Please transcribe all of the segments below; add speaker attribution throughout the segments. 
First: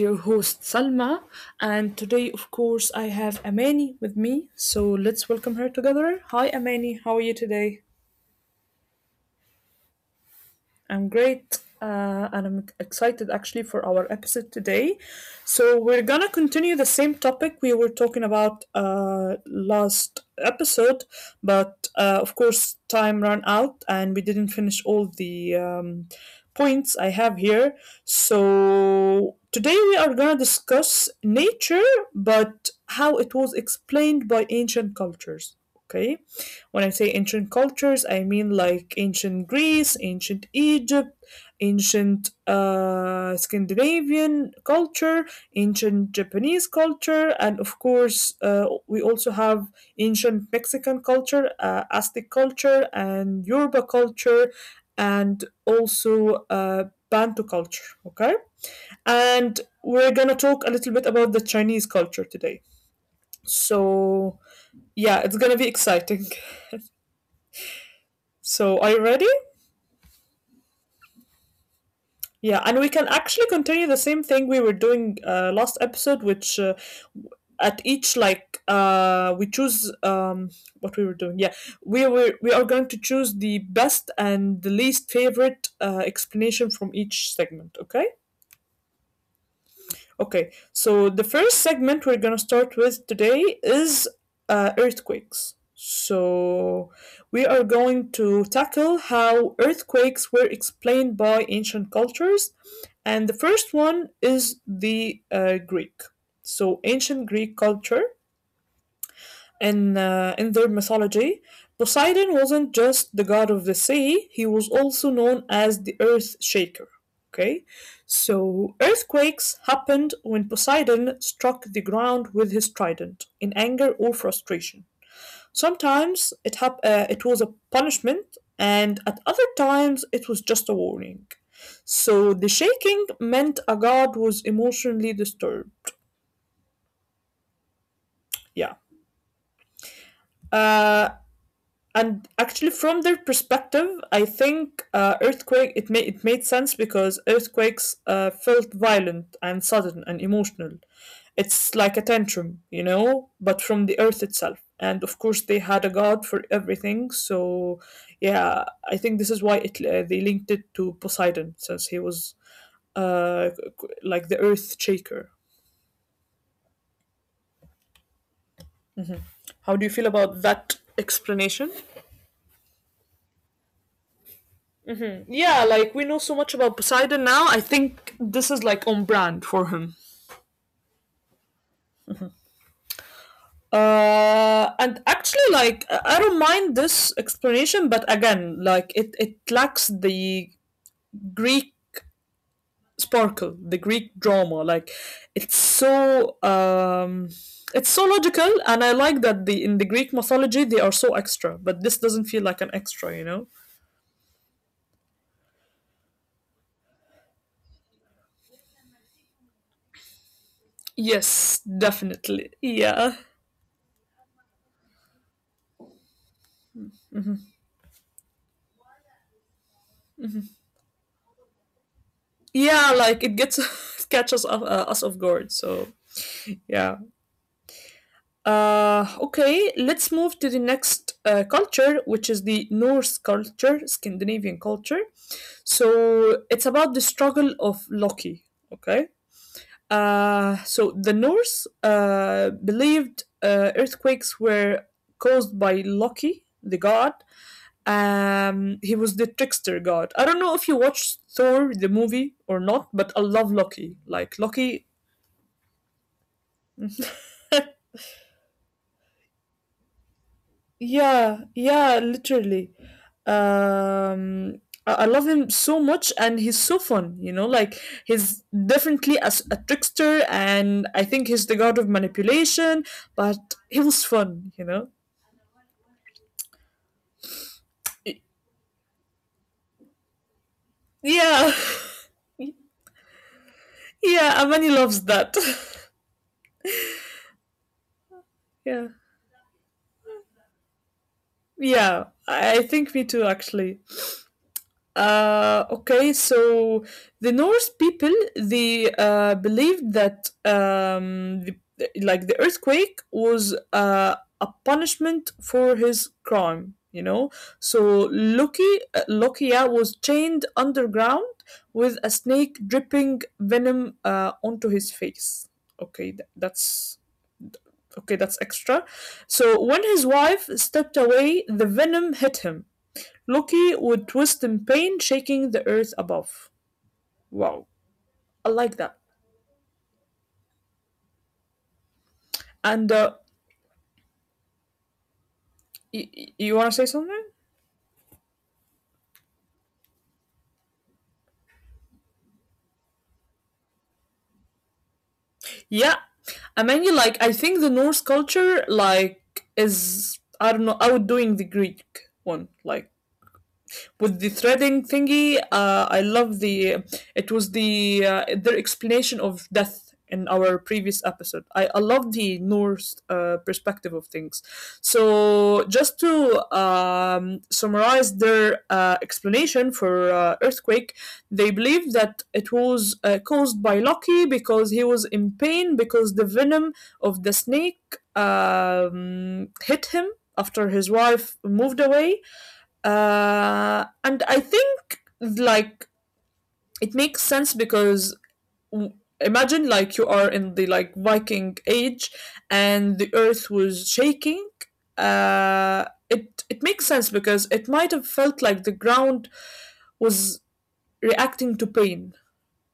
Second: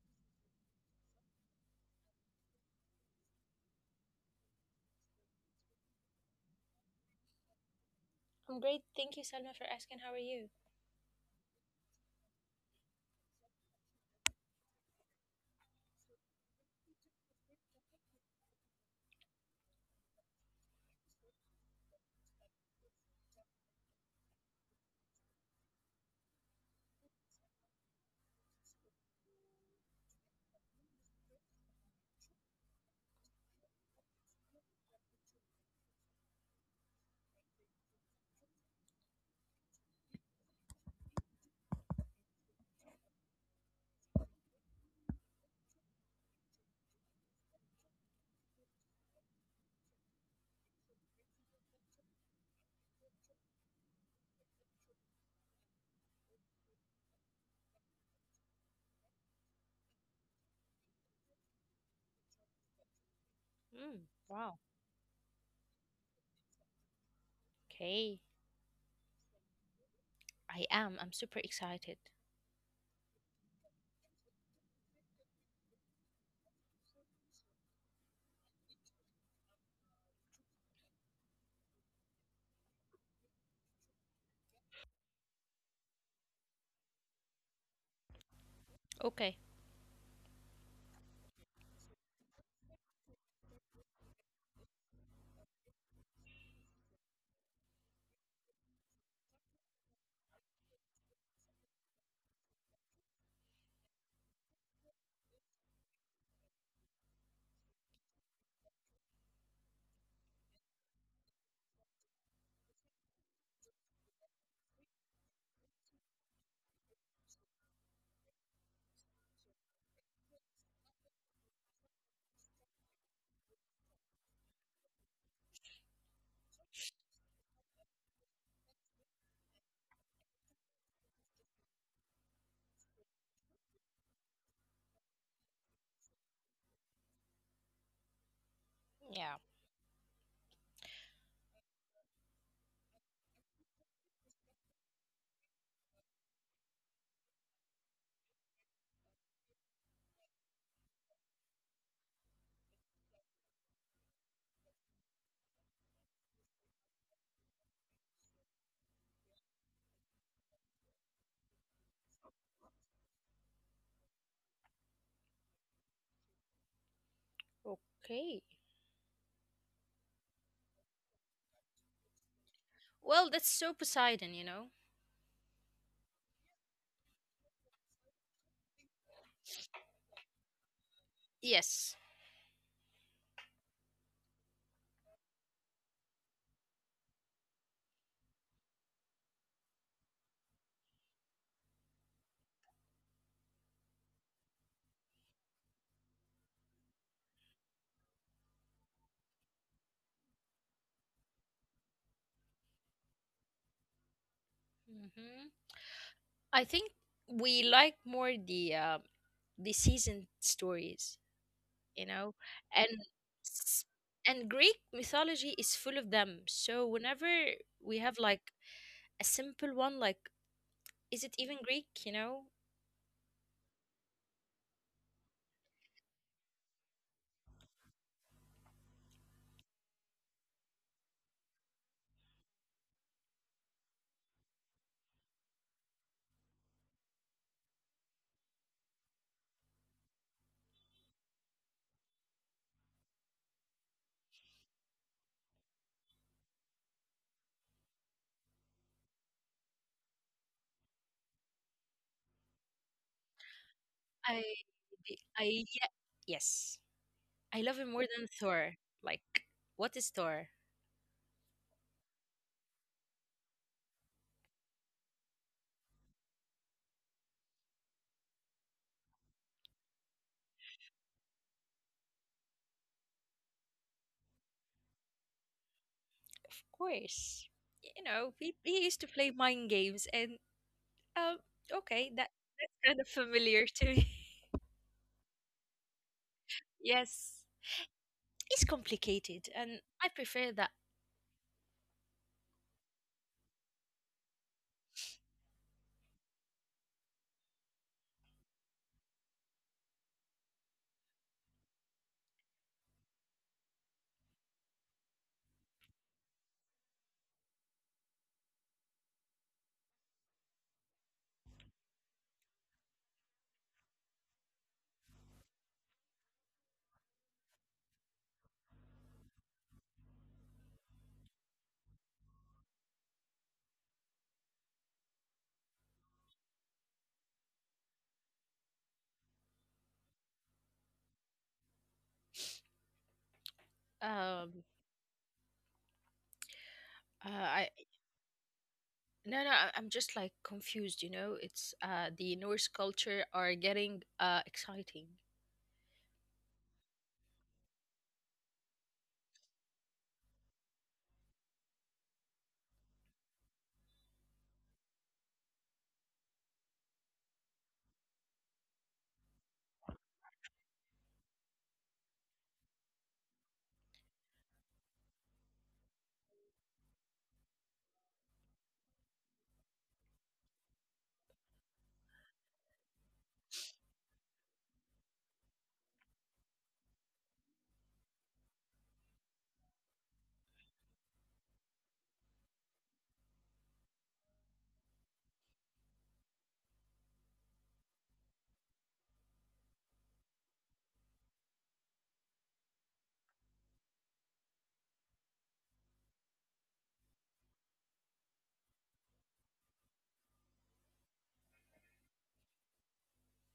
Speaker 1: your host Salma, and today, of course, I have Amani with me. So let's welcome her together. Hi, Amani. How are you today?
Speaker 2: I'm great. Thank you, Salma, for asking. How are you?
Speaker 1: I'm great, and I'm excited actually for our episode today. So we're gonna continue the same topic we were talking about last episode, but of course time ran out and we didn't finish all the points I have here. So today we are gonna discuss nature, but how it was explained by ancient cultures. Okay. When I say ancient cultures, I mean like ancient Greece, ancient Egypt, ancient Scandinavian culture, ancient Japanese culture, and of course, we also have ancient Mexican culture, Aztec culture, and Yoruba culture, and also Bantu culture. Okay. And we're gonna talk a little bit about the Chinese culture today.
Speaker 2: Mm, wow.
Speaker 1: So, yeah, it's gonna be exciting.
Speaker 2: Okay.
Speaker 1: So, are you ready?
Speaker 2: I am. I'm super excited.
Speaker 1: Yeah, and we can actually continue the same thing we were doing last episode, which at each like we choose what we were doing. Yeah, we are going to choose the best and the least favorite explanation from each segment. Okay.
Speaker 2: Okay.
Speaker 1: Okay, so the first segment we're gonna start with today is earthquakes. So we are going to tackle how earthquakes were explained by ancient cultures, and the first one is the Greek. So ancient Greek culture in their mythology, Poseidon wasn't just the god of the sea; he was also known as the Earth Shaker. Okay, so earthquakes happened when Poseidon struck the ground with his trident in anger or frustration. Sometimes it was a punishment, and at other times it was just a warning. So the shaking meant a god was emotionally disturbed.
Speaker 2: Yeah.
Speaker 1: Yeah. Uh, and actually from their perspective I think earthquake, it made sense because earthquakes felt violent and sudden and emotional. It's like a tantrum, you know, but from the earth itself. And of course they had a god for everything, so yeah, I think this is why it they linked it to Poseidon, since he was uh, like the Earth Shaker.
Speaker 2: Okay.
Speaker 1: How do you feel about that explanation?
Speaker 2: Well, that's so Poseidon, you know.
Speaker 1: Yeah, like we know so much about Poseidon now. I think this is like on brand for him.
Speaker 2: Yes.
Speaker 1: And actually, like I don't mind this explanation, but again, like it lacks the Greek sparkle, the Greek drama. Like it's so um, it's so logical, and I like that the in the Greek mythology they are so extra, but this doesn't feel like an extra, you know.
Speaker 2: Hmm, I think we like more the seasoned stories. You know,
Speaker 1: Yes,
Speaker 2: and
Speaker 1: definitely.
Speaker 2: s-
Speaker 1: Yeah.
Speaker 2: and greek mythology is full of them, so whenever we have
Speaker 1: Mm-hmm.
Speaker 2: like a simple one, like, is it
Speaker 1: Mm-hmm.
Speaker 2: even Greek, you know?
Speaker 1: Yeah, like it gets it catches us off guard, so yeah. Uh, okay, let's move to the next culture, which is the Norse culture, Scandinavian culture. So it's about the struggle of Loki. Okay. So the Norse believed earthquakes were caused by Loki the god. He was the trickster god. I don't know if you watched Thor the movie or not, but I
Speaker 2: i
Speaker 1: love Loki. like
Speaker 2: i
Speaker 1: loki
Speaker 2: yeah, yes, I love him more than Thor. Like, what is Thor?
Speaker 1: Yeah, yeah, literally. Um, I love him so much, and he's so fun. You know, like he's definitely a trickster, and I think he's the god of manipulation. But he was fun. You know.
Speaker 2: Of course. You know, he used to
Speaker 1: Y-
Speaker 2: play mind games, and um, okay, that's
Speaker 1: Yeah,
Speaker 2: kind of familiar to me.
Speaker 1: yeah. Amani loves that.
Speaker 2: Yes, it's complicated, and
Speaker 1: Yeah,
Speaker 2: I prefer that.
Speaker 1: yeah. I think me too, actually. Okay, so the Norse people, they believed that like the earthquake was a punishment for his crime. You know, so Loki, Lokia was chained underground with a snake dripping venom onto his face. Okay, that's okay. That's extra. So when his wife stepped away, the venom hit him. Loki would twist in pain, shaking the earth above. Wow, I like that. And
Speaker 2: um
Speaker 1: you want to say
Speaker 2: I,
Speaker 1: something?
Speaker 2: no, no, I'm just like confused, you know? It's the Norse culture are getting exciting.
Speaker 1: Yeah, I mean, like I think the Norse culture, like, is, I don't know, outdoing the Greek one. Like, with the threading thingy. I love the. It was the their explanation of death in our previous episode. I love the Norse perspective of things. So just to summarize their explanation for earthquake, they believe that it was caused by Loki because he was in pain because the venom of the snake hit him after his wife moved away. And I think like it makes sense because imagine like you are in the like Viking age and the earth was shaking. It makes sense because it might have felt like the ground was reacting to pain.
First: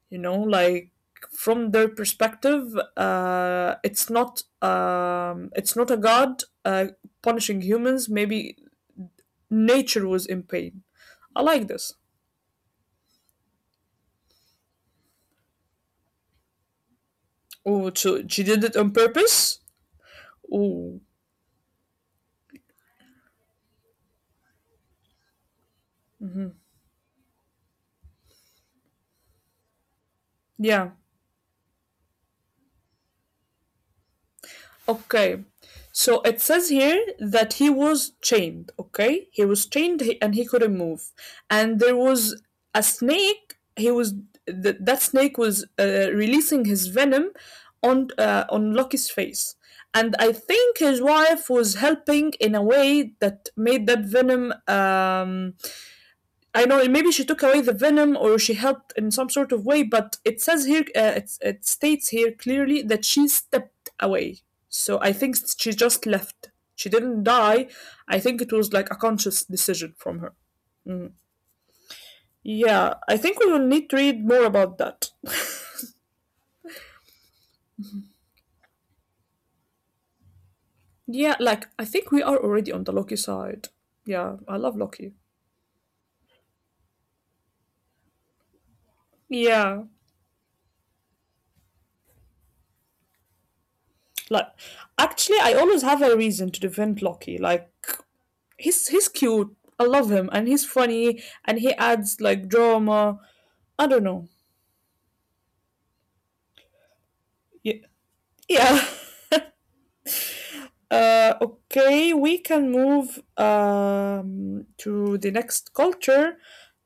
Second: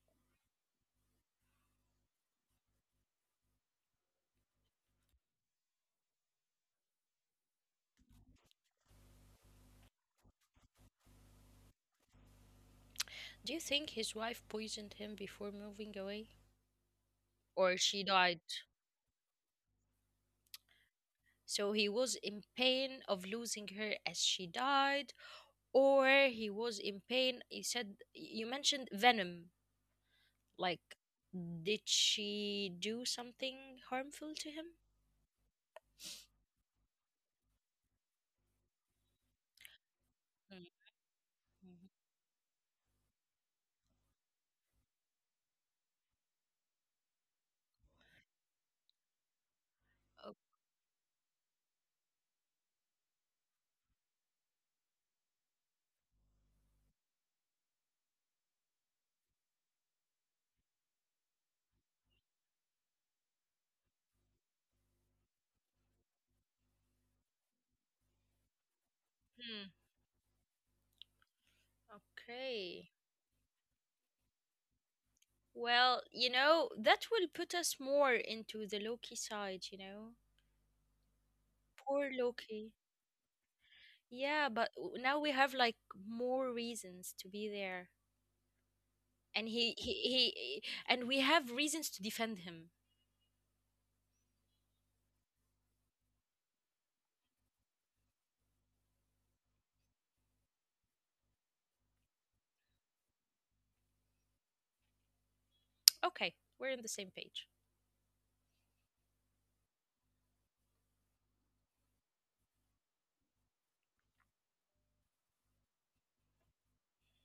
Speaker 1: You know, like from their perspective, it's not a god punishing humans. Maybe nature was in pain. I like this.
Speaker 2: Do you think his wife poisoned him before moving away? Or she died?
Speaker 1: Oh, so she did it on purpose? Oh,
Speaker 2: So he was in pain of losing her as she died, or he
Speaker 1: mhm.
Speaker 2: was in pain. You said you mentioned venom. Like,
Speaker 1: Yeah.
Speaker 2: did she do something harmful to him?
Speaker 1: Okay. So it says here that he was chained, okay? He was chained, and he
Speaker 2: Mm,
Speaker 1: couldn't move.
Speaker 2: mhm.
Speaker 1: And there was a snake. He was, that snake was releasing his venom on Loki's face. And
Speaker 2: Oh,
Speaker 1: I think his wife was helping in a way that made that venom, um, I know, maybe she took away the venom or she helped in some sort of way, but it says here, it states here clearly that she stepped away. So I think she just left. She didn't die. I think it was like a conscious
Speaker 2: hmm,
Speaker 1: decision from her. Mm.
Speaker 2: okay.
Speaker 1: Yeah, I think we will need to read more about that.
Speaker 2: Well, you know, that will put us more into the Loki side, you know?
Speaker 1: Yeah, like
Speaker 2: Poor
Speaker 1: I think we
Speaker 2: Loki.
Speaker 1: are already on the Loki side.
Speaker 2: Yeah, but
Speaker 1: Yeah, I
Speaker 2: now
Speaker 1: love
Speaker 2: we have
Speaker 1: Loki.
Speaker 2: like more reasons to be there. And he, he,
Speaker 1: Yeah,
Speaker 2: he, and we have reasons to defend him.
Speaker 1: like actually, I always have a reason to defend Loki. Like he's cute. I love him, and he's funny, and he adds like drama. I don't know.
Speaker 2: Okay, we're on the same page.
Speaker 1: Yeah, yeah. Okay, we can move to the next culture.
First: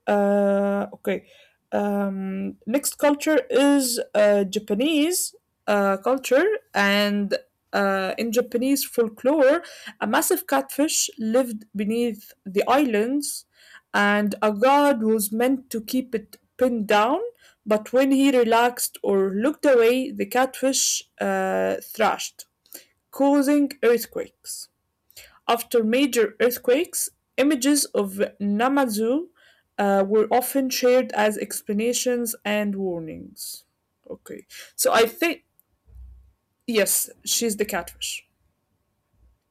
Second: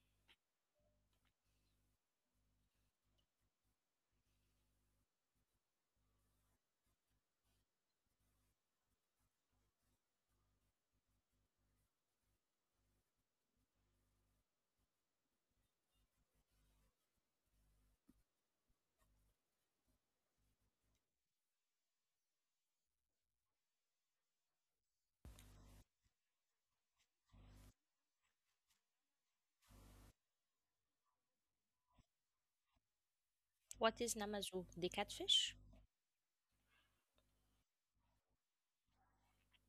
Speaker 1: Okay, next culture is Japanese culture, and in Japanese folklore, a massive catfish lived beneath the islands, and a god was meant to keep it pinned down. But when he relaxed or looked away, the catfish thrashed, causing earthquakes. After major earthquakes, images of Namazu were often shared as explanations and warnings.
Speaker 2: What is
Speaker 1: Okay,
Speaker 2: Namazu? The
Speaker 1: so I
Speaker 2: catfish?
Speaker 1: think, yes, she's the catfish,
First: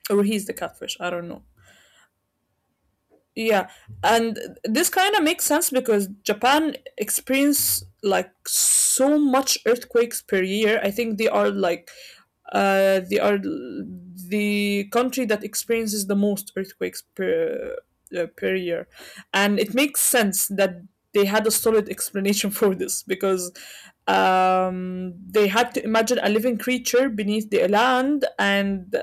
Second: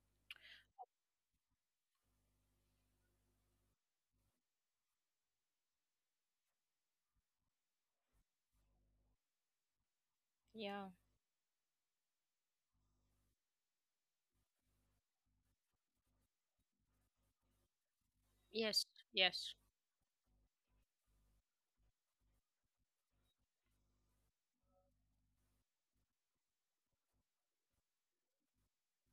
Speaker 1: or he's the catfish, I don't know. Yeah, and this kind of makes sense because Japan experience like so much earthquakes per year.
Speaker 2: Yeah.
Speaker 1: I think they are like they are the country that experiences the most earthquakes per per
Speaker 2: Yes,
Speaker 1: year.
Speaker 2: yes.
Speaker 1: And it makes sense that they had a solid explanation for this because they had to imagine a living creature beneath the land, and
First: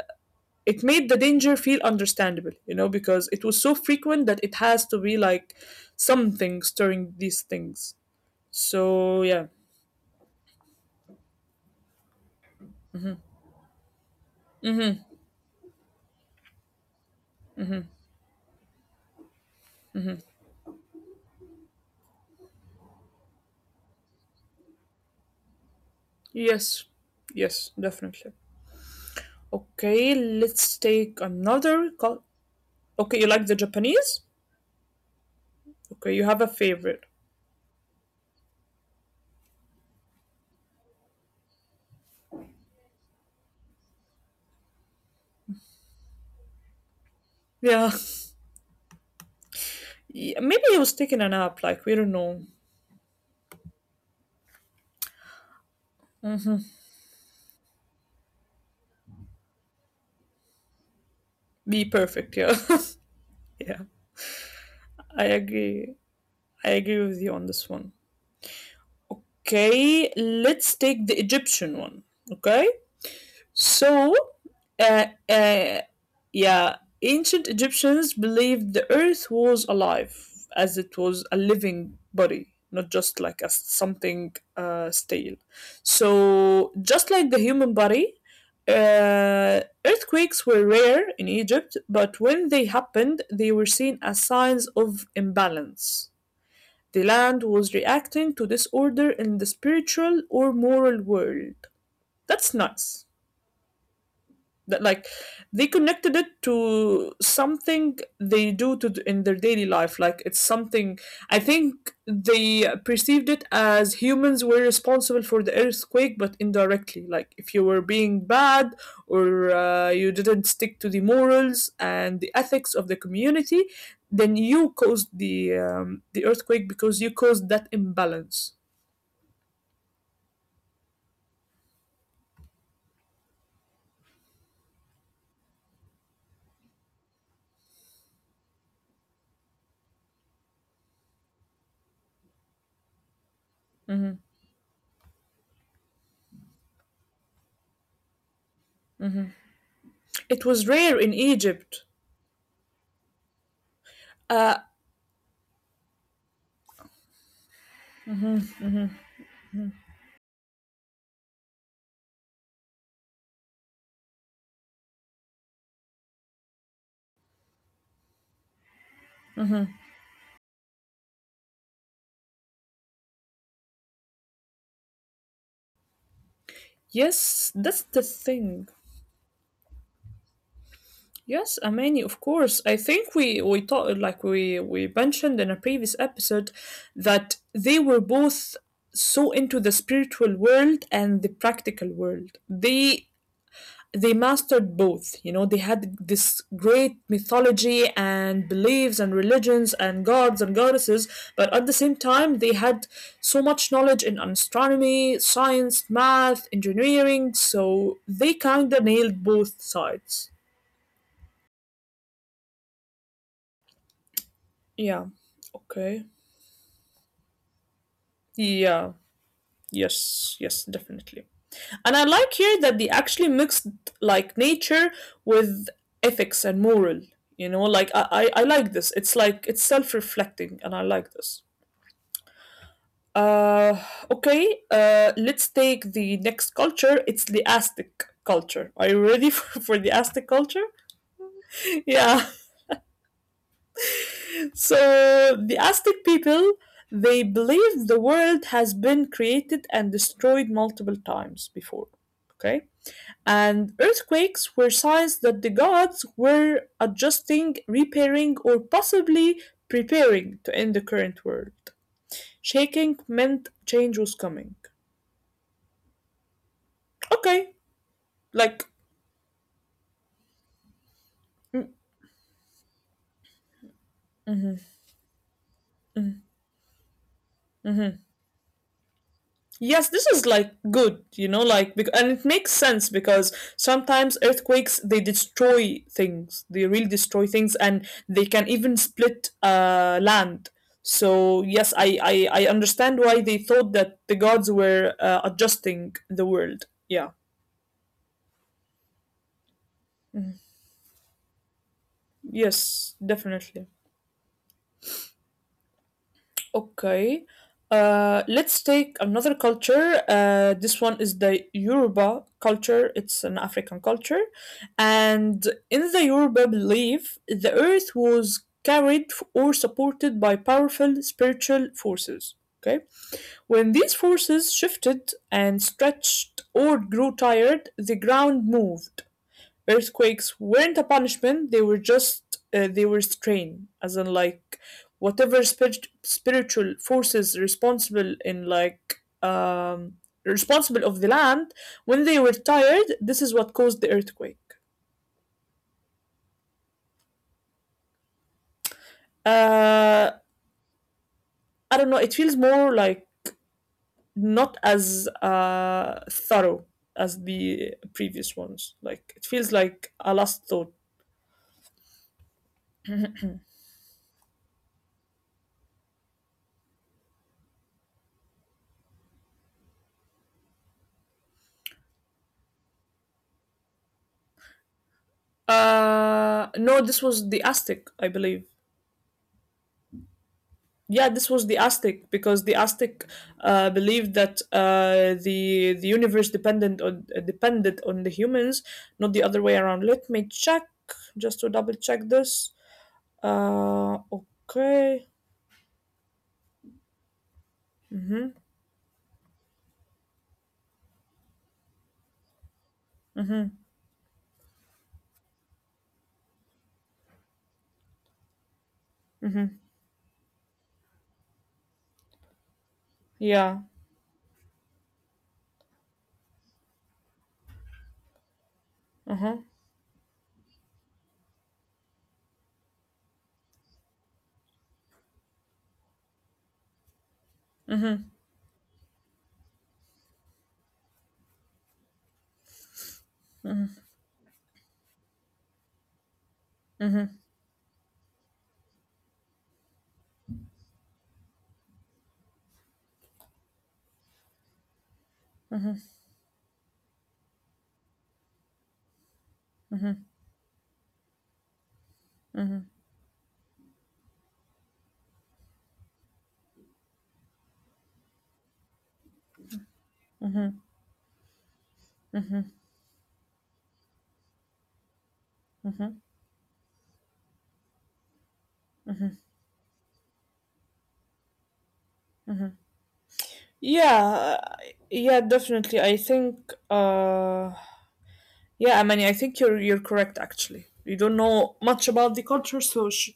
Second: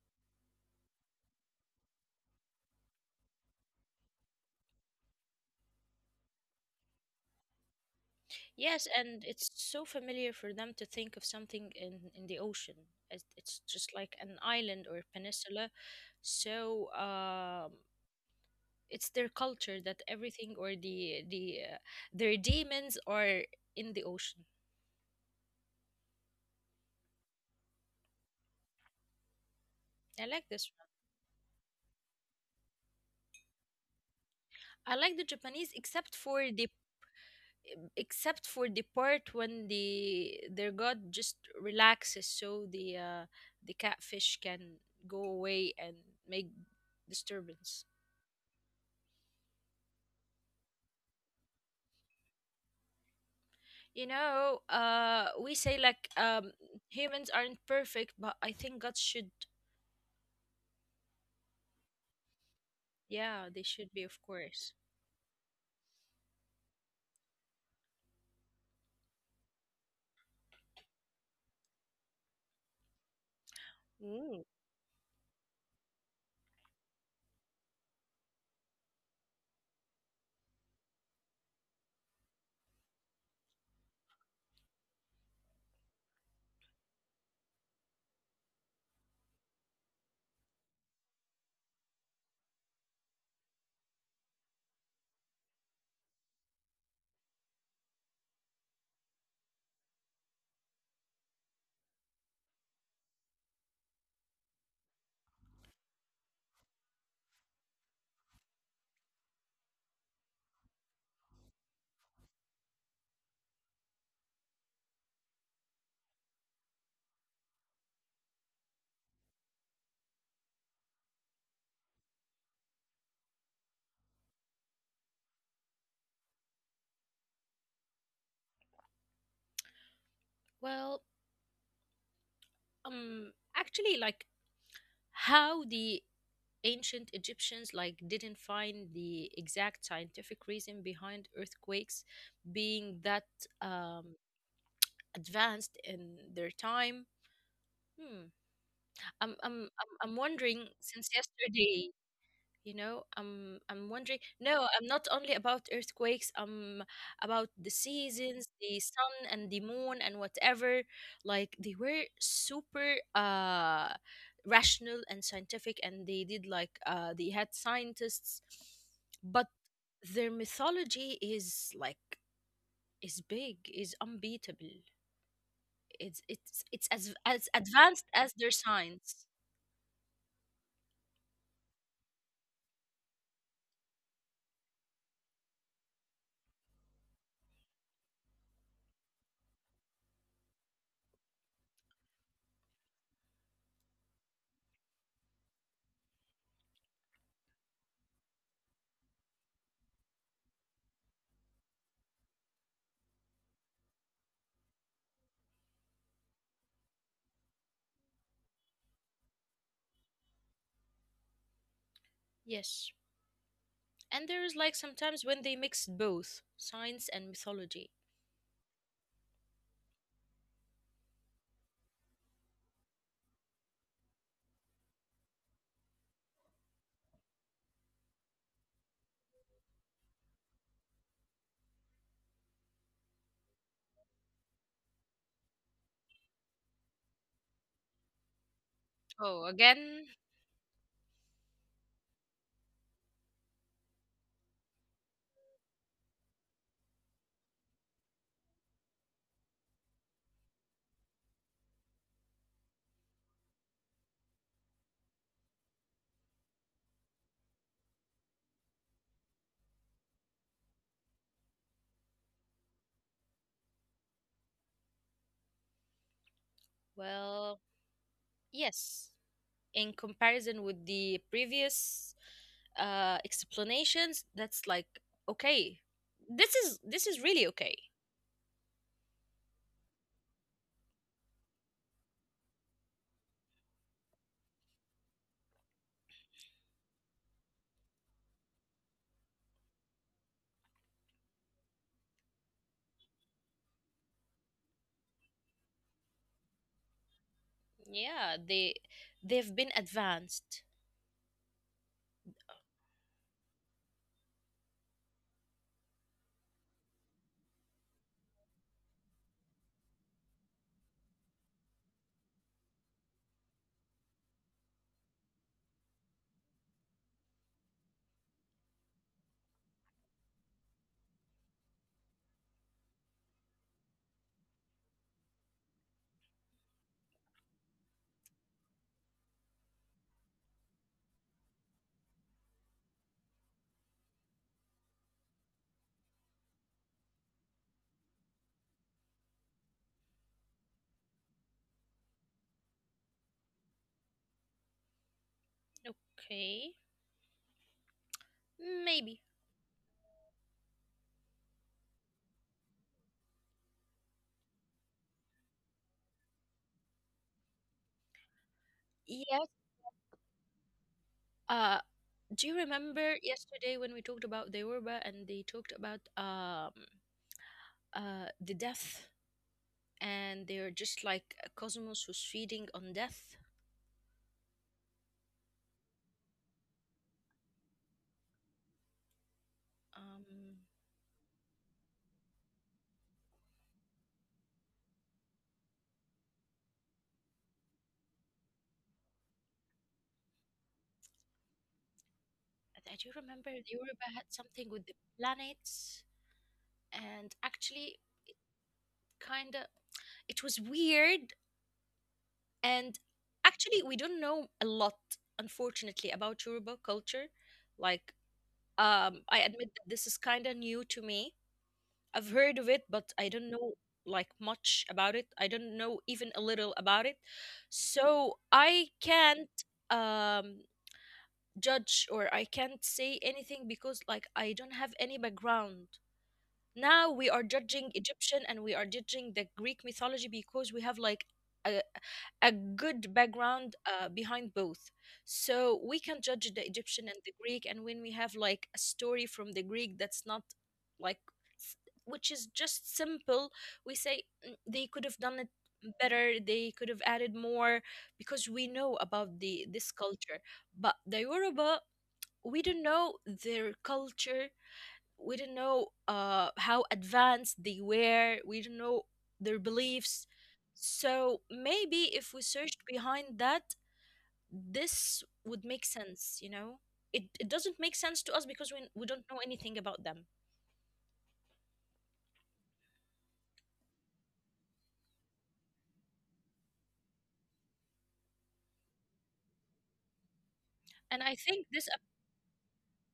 Speaker 1: it made the danger feel understandable, you know, because it was so frequent that it has to be like something stirring these things.
Speaker 2: Yes,
Speaker 1: So,
Speaker 2: and
Speaker 1: yeah.
Speaker 2: it's so familiar for them to think of something in the ocean. As it's just like an island or peninsula. So, it's their culture that everything or the their demons are in the ocean.
Speaker 1: Yes. Yes, definitely. Okay,
Speaker 2: I like
Speaker 1: let's
Speaker 2: this one.
Speaker 1: take another call. Okay, you like the Japanese?
Speaker 2: I like the Japanese
Speaker 1: Okay, you
Speaker 2: except
Speaker 1: have a
Speaker 2: for the,
Speaker 1: favorite.
Speaker 2: except for the part when the their god just relaxes, so the the catfish can go away and make
Speaker 1: Yeah.
Speaker 2: disturbance.
Speaker 1: Yeah. Maybe he was taking a nap, like, we don't know.
Speaker 2: You know, we say like humans aren't perfect, but I think God should.
Speaker 1: Be perfect, yeah. Yeah,
Speaker 2: Yeah, they should be, of course.
Speaker 1: I agree. I agree with you on this one. Okay, let's take the Egyptian one. Okay? So,
Speaker 2: Mm.
Speaker 1: uh, uh, yeah, ancient Egyptians believed the earth was alive, as it was a living body, not just like a something stale. So, just like the human body, earthquakes were rare in Egypt, but when they happened, they were seen as signs of imbalance. The land was reacting to disorder in the spiritual or moral world. That's nice that like they connected it to something they do to in their daily life. Like, it's something, I think they perceived it as humans were responsible for the earthquake but indirectly. Like, if you were being bad or you didn't stick to the morals and the ethics of the community, then you caused the earthquake because you caused that imbalance.
Speaker 2: Well, actually, like, how the ancient Egyptians like didn't find the exact scientific reason behind earthquakes, being that um, advanced in their time. Hmm. I'm
Speaker 1: It was
Speaker 2: wondering
Speaker 1: rare in
Speaker 2: since
Speaker 1: Egypt.
Speaker 2: yesterday. You know, I'm wondering,
Speaker 1: Uh,
Speaker 2: no, I'm not only about earthquakes, I'm about the seasons, the sun and the moon and whatever. Like, they were super rational and scientific, and they did like they had scientists, but their mythology is like, is big, is unbeatable. It's
Speaker 1: yes,
Speaker 2: as
Speaker 1: that's the
Speaker 2: advanced as their
Speaker 1: thing.
Speaker 2: science.
Speaker 1: Yes, Amani, of course. I think we thought like we mentioned in a previous episode that they were both so into the spiritual world and the practical world. They mastered both. You know, they had this great mythology and beliefs and religions and gods and goddesses, but at the same time they had so much knowledge in astronomy, science, math, engineering, so they kind of nailed both sides.
Speaker 2: Yes. And there is like
Speaker 1: Yeah.
Speaker 2: sometimes when they mixed
Speaker 1: Okay.
Speaker 2: both science and mythology.
Speaker 1: Yeah. Yes. Yes. Definitely. And I like here that they actually mixed like nature with ethics and moral. You know, like I like this. It's like it's self-reflecting, and I like this. Uh, okay. Let's take the next culture. It's the Aztec culture. Are you ready
Speaker 2: Oh,
Speaker 1: for the
Speaker 2: again?
Speaker 1: Aztec culture? Yeah. So the Aztec people, they believed the world has been created and destroyed multiple times before. Okay? And earthquakes were signs that the gods were adjusting, repairing, or possibly preparing to end the current world. Shaking meant change was coming. Okay,
Speaker 2: Well,
Speaker 1: like,
Speaker 2: yes. In comparison with the
Speaker 1: mm,
Speaker 2: previous explanations,
Speaker 1: mhm,
Speaker 2: that's like okay.
Speaker 1: mm,
Speaker 2: This is, this is really okay.
Speaker 1: mhm. Yes, this is like good, like and it makes sense because sometimes earthquakes they destroy things. They really destroy things and they can even split land. So yes, I understand why they thought that the gods were adjusting the world. Yeah.
Speaker 2: Yeah, they've been advanced.
Speaker 1: Yes, definitely. Okay. Let's take another culture. This one is the Yoruba culture. It's an African culture. And in the Yoruba belief, the earth was carried or supported by powerful spiritual forces. Okay. When these forces shifted and stretched or grew tired, the ground moved. Earthquakes weren't a punishment, they were just they were strain, as in like whatever spiritual forces responsible in like responsible of the land when they were tired, this is what caused the earthquake.
Speaker 2: Okay, maybe.
Speaker 1: uh I don't know, it feels more like not as thorough as the previous ones, like it feels
Speaker 2: Yes.
Speaker 1: like a last thought.
Speaker 2: Uh, do you remember yesterday when we talked about the Deurbah and they talked about the death, and they're just like a cosmos who's feeding on death?
Speaker 1: No, this was the Aztec I believe.
Speaker 2: Um,
Speaker 1: Yeah, this was the Aztec because the Aztec believed that the universe dependent on depended on the humans, not the other way around. Let me check just to double check this.
Speaker 2: I do remember the
Speaker 1: Uh,
Speaker 2: Deurbah had something with the
Speaker 1: okay.
Speaker 2: planets, and actually,
Speaker 1: Mhm.
Speaker 2: kind of, it was weird, and
Speaker 1: Mhm.
Speaker 2: actually we don't know a lot, unfortunately, about Yoruba culture. Like, um, I
Speaker 1: Mhm.
Speaker 2: admit that this is kind of new to me. I've heard of it, but I don't
Speaker 1: Yeah.
Speaker 2: know like much about it. I don't know even a little about it. So I
Speaker 1: Uh-huh.
Speaker 2: can't, um, judge, or I can't say anything because like I don't have any background. Now we are judging Egyptian and we are judging the Greek mythology because we have like a, a good background behind both. So we can judge the Egyptian and the Greek, and when we have like a story from the Greek that's not like s- which is just simple, we say, "Mm, they could have done it better, they could have added more because we know about the this culture." But the Yoruba,
Speaker 1: Mhm.
Speaker 2: we don't know their culture. We didn't know how advanced they were. We didn't know their beliefs. So maybe if we searched behind that, this would make
Speaker 1: Mhm.
Speaker 2: sense, you know? It doesn't make sense to us because we don't know anything about them.
Speaker 1: Yeah. Yeah. Definitely. I think. Yeah. I mean, I think you're correct. Actually, you don't
Speaker 2: And I
Speaker 1: know
Speaker 2: think
Speaker 1: much
Speaker 2: this ap-
Speaker 1: about the culture, so.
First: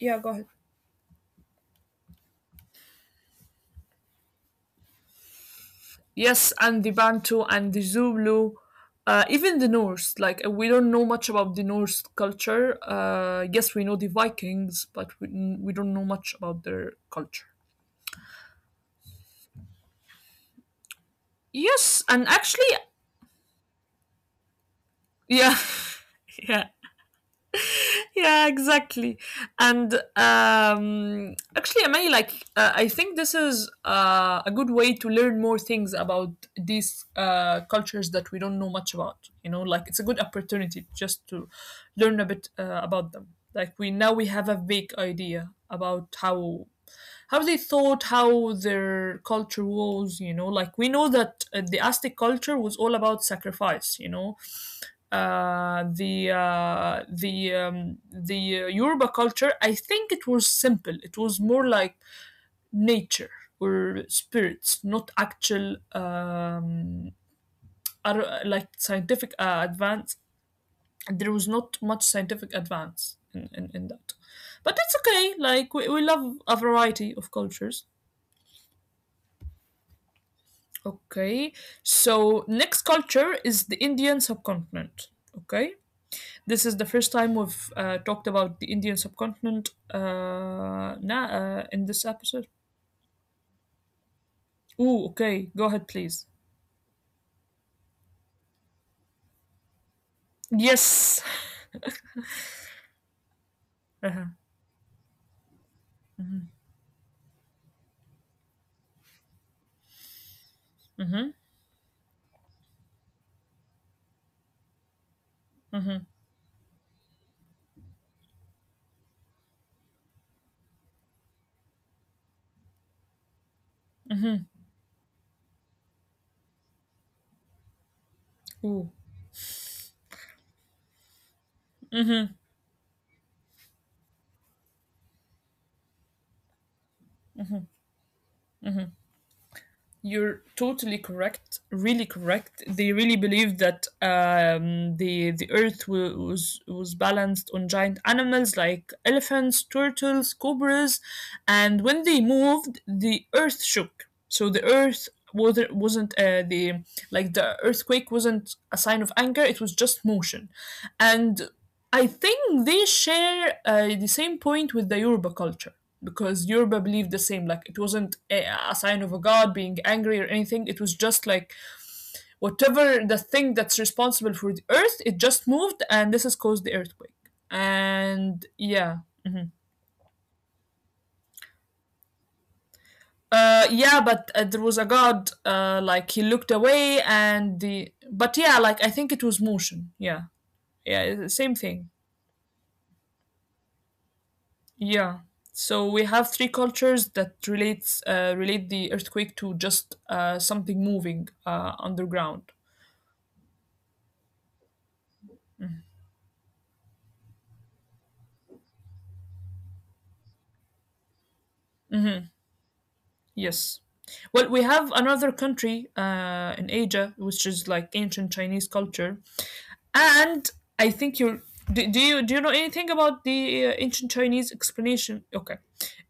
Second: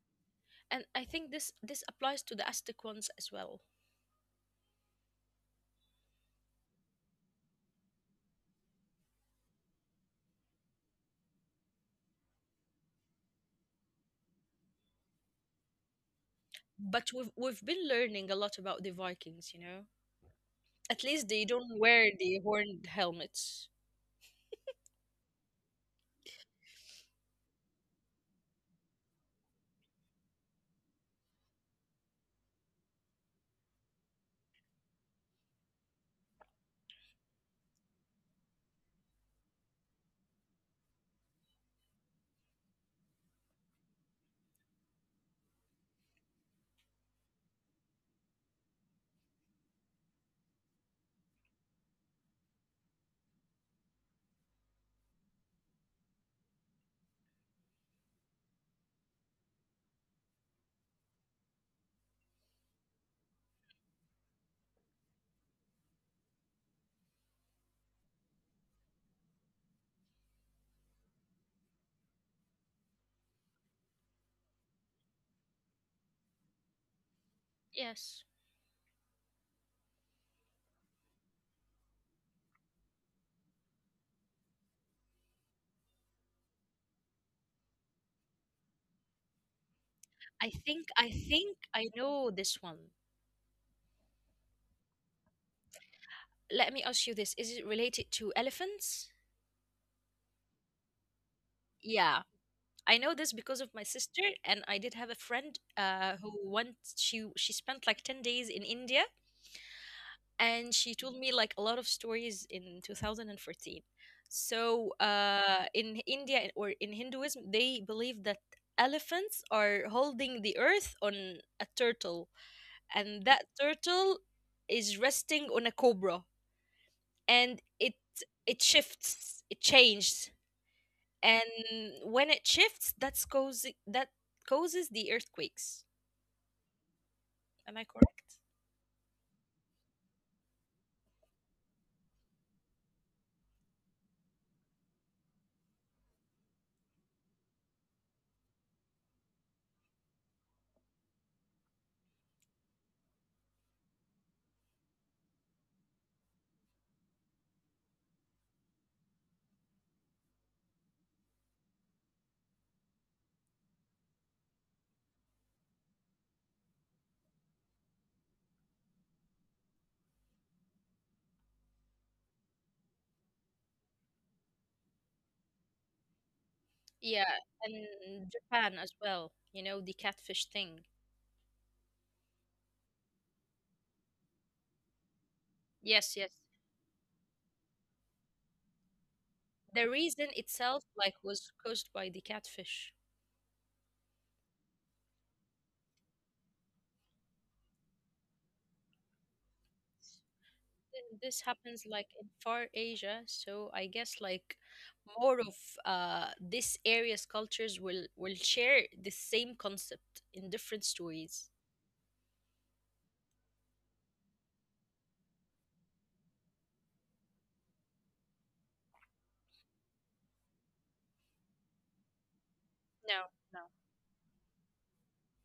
Speaker 1: Yeah. Go ahead.
Speaker 2: and I think this applies to the Aztec ones as well.
Speaker 1: Yes, and the Bantu and the Zulu, even the Norse. Like we don't know much about the Norse culture. Yes, we know the Vikings, but we don't know much about their culture.
Speaker 2: But we've been learning a lot about the Vikings, you know. At least they
Speaker 1: Yes,
Speaker 2: don't
Speaker 1: and
Speaker 2: wear
Speaker 1: actually,
Speaker 2: the horned helmets.
Speaker 1: yeah, yeah, yeah, exactly. And actually, I mean, like, I think this is a good way to learn more things about these cultures that we don't know much about. You know, like it's a good opportunity just to learn a bit about them. Like we now we have a vague idea about how they thought, how their culture was. You know, like we know that the Aztec culture was all about sacrifice. You know, the Yoruba culture, I think it was simple. It was more like nature or spirits, not actual like scientific advance. There was not much scientific advance in that. But that's okay. Like we love a variety of cultures.
Speaker 2: Yes.
Speaker 1: Okay. So next culture is the Indian subcontinent. Okay. This is the first time we've talked about the Indian subcontinent now
Speaker 2: I
Speaker 1: in
Speaker 2: think
Speaker 1: this
Speaker 2: I
Speaker 1: episode.
Speaker 2: know this one.
Speaker 1: Ooh, okay. Go ahead, please.
Speaker 2: Let me ask you this. Is it related to elephants?
Speaker 1: Yes.
Speaker 2: Yeah. I know this because of my
Speaker 1: Uh-huh.
Speaker 2: sister, and I did have a friend who once she spent like 10 days in India, and
Speaker 1: Mm-hmm.
Speaker 2: she told me like a lot of stories in 2014. So
Speaker 1: Mm-hmm.
Speaker 2: in India or in Hinduism, they believe that elephants are holding the earth on a turtle, and that turtle is resting on a cobra, and
Speaker 1: Ooh.
Speaker 2: it shifts, it changes, and when it shifts, that's causing that causes the earthquakes. Am I correct?
Speaker 1: You're totally correct, really correct. They really believed that the earth was balanced on giant animals like elephants, turtles, cobras. And when they moved, the earth shook. So the earth wasn't the earthquake wasn't a sign of anger, it was just motion. And I think they share the same point with the Yoruba culture because Yoruba believed the same. Like it wasn't a sign of a god being angry or anything. It was just like whatever the thing that's responsible for the earth, it just moved, and this has caused the earthquake.
Speaker 2: Yeah,
Speaker 1: And yeah,
Speaker 2: and Japan as well, you know, the catfish thing.
Speaker 1: yeah, but there was a god. Like he looked
Speaker 2: Yes, yes.
Speaker 1: away, and the but yeah, like I think it was motion. Yeah,
Speaker 2: The reason
Speaker 1: yeah, it's
Speaker 2: itself
Speaker 1: the same
Speaker 2: like
Speaker 1: thing.
Speaker 2: was caused by the catfish.
Speaker 1: Yeah. So we have three cultures that relate the earthquake to just something moving
Speaker 2: This happens
Speaker 1: underground.
Speaker 2: like in Far Asia, so I guess like more of this area's cultures will share the same concept in different stories.
Speaker 1: Yes. Well, we have another country in Asia, which is like ancient Chinese culture, and I think you're. Do you know anything about the
Speaker 2: No,
Speaker 1: ancient
Speaker 2: no.
Speaker 1: Chinese explanation? Okay,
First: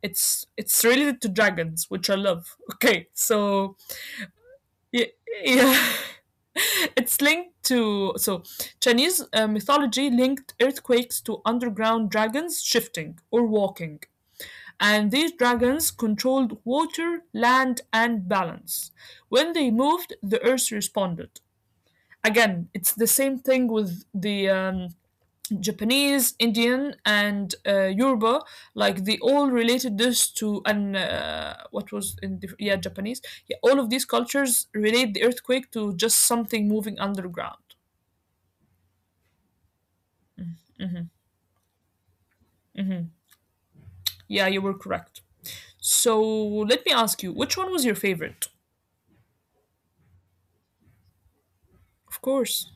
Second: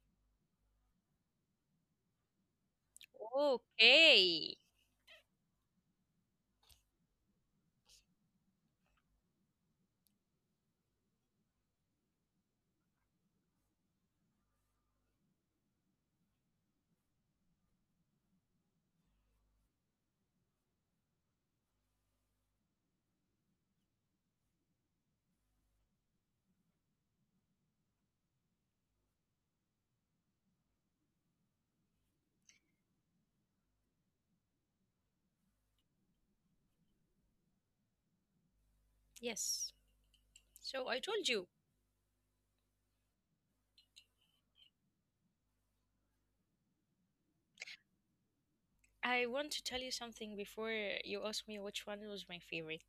Speaker 1: it's related to dragons, which I love. Okay, so
Speaker 2: Okay.
Speaker 1: Ye- Yeah. It's linked to Chinese mythology linked earthquakes to underground dragons shifting or walking. And these dragons controlled water, land, and balance. When they moved, the earth responded. Again, it's the same thing with the Japanese, Indian, and Yoruba, like they all related this to an what was in the, yeah, Japanese. Yeah, all of these cultures relate the earthquake to just something moving underground.
Speaker 2: Yes. So I told you,
Speaker 1: Yeah, you were correct. So let me ask you, which one was your favorite?
Speaker 2: I want to tell you something before you ask me which one was
Speaker 1: Of
Speaker 2: my
Speaker 1: course,
Speaker 2: favorite.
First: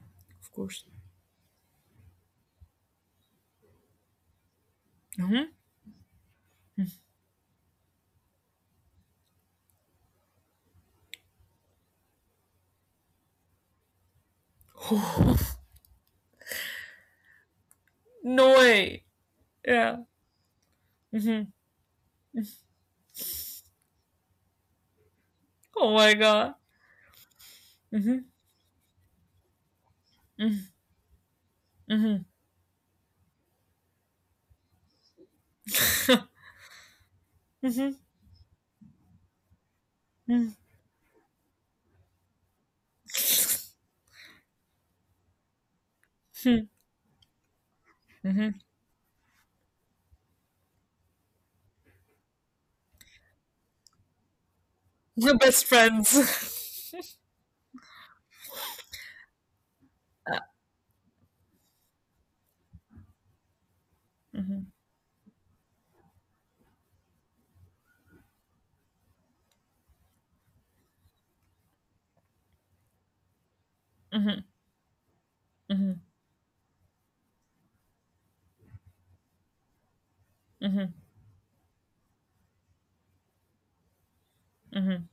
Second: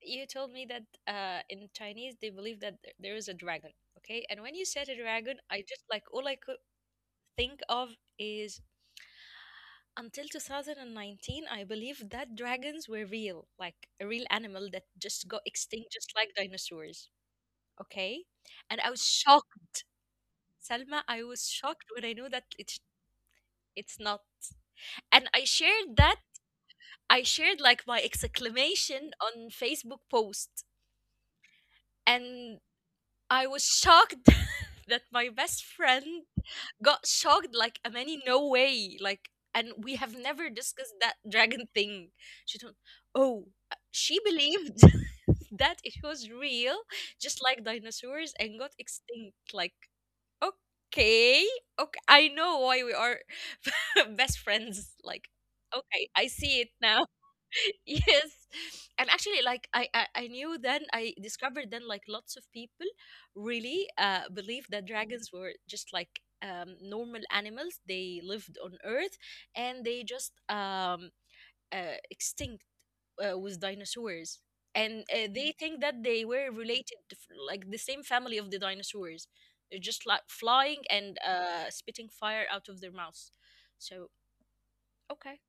Speaker 2: You
Speaker 1: of
Speaker 2: told me that
Speaker 1: course.
Speaker 2: in Chinese they believe that there is a dragon, okay? And when you said a dragon,
Speaker 1: Hmm.
Speaker 2: I just like all I could think of is, until 2019, I believe that dragons were real, like a real animal that just got extinct, just like dinosaurs. Okay. And I
Speaker 1: No
Speaker 2: was
Speaker 1: way.
Speaker 2: shocked.
Speaker 1: Yeah.
Speaker 2: Selma, I was shocked when I knew that it's not. And I shared that.
Speaker 1: Oh my god.
Speaker 2: I shared like my
Speaker 1: Hmm.
Speaker 2: exclamation on Facebook post.
Speaker 1: Hmm.
Speaker 2: And I was shocked that my best friend got shocked, like,
Speaker 1: Hmm.
Speaker 2: Amani, no way. Like, and we have never
Speaker 1: Hmm.
Speaker 2: discussed that dragon thing. She told, oh she believed that it was real, just like dinosaurs, and got
Speaker 1: Hmm.
Speaker 2: extinct. Like, okay, okay, I know why we are best friends. Like,
Speaker 1: Best
Speaker 2: okay, I see it now.
Speaker 1: friends.
Speaker 2: Yes, and actually like, I knew then, I discovered then, like lots of people really believe that dragons were just like normal animals, they lived on earth, and they just extinct with dinosaurs.
Speaker 1: Mm-hmm.
Speaker 2: And they think that they
Speaker 1: Mm-hmm.
Speaker 2: were related to like the same family of the dinosaurs. They're just like flying
Speaker 1: Mm-hmm.
Speaker 2: and
Speaker 1: Mm-hmm.
Speaker 2: spitting fire out of their mouths. So, okay.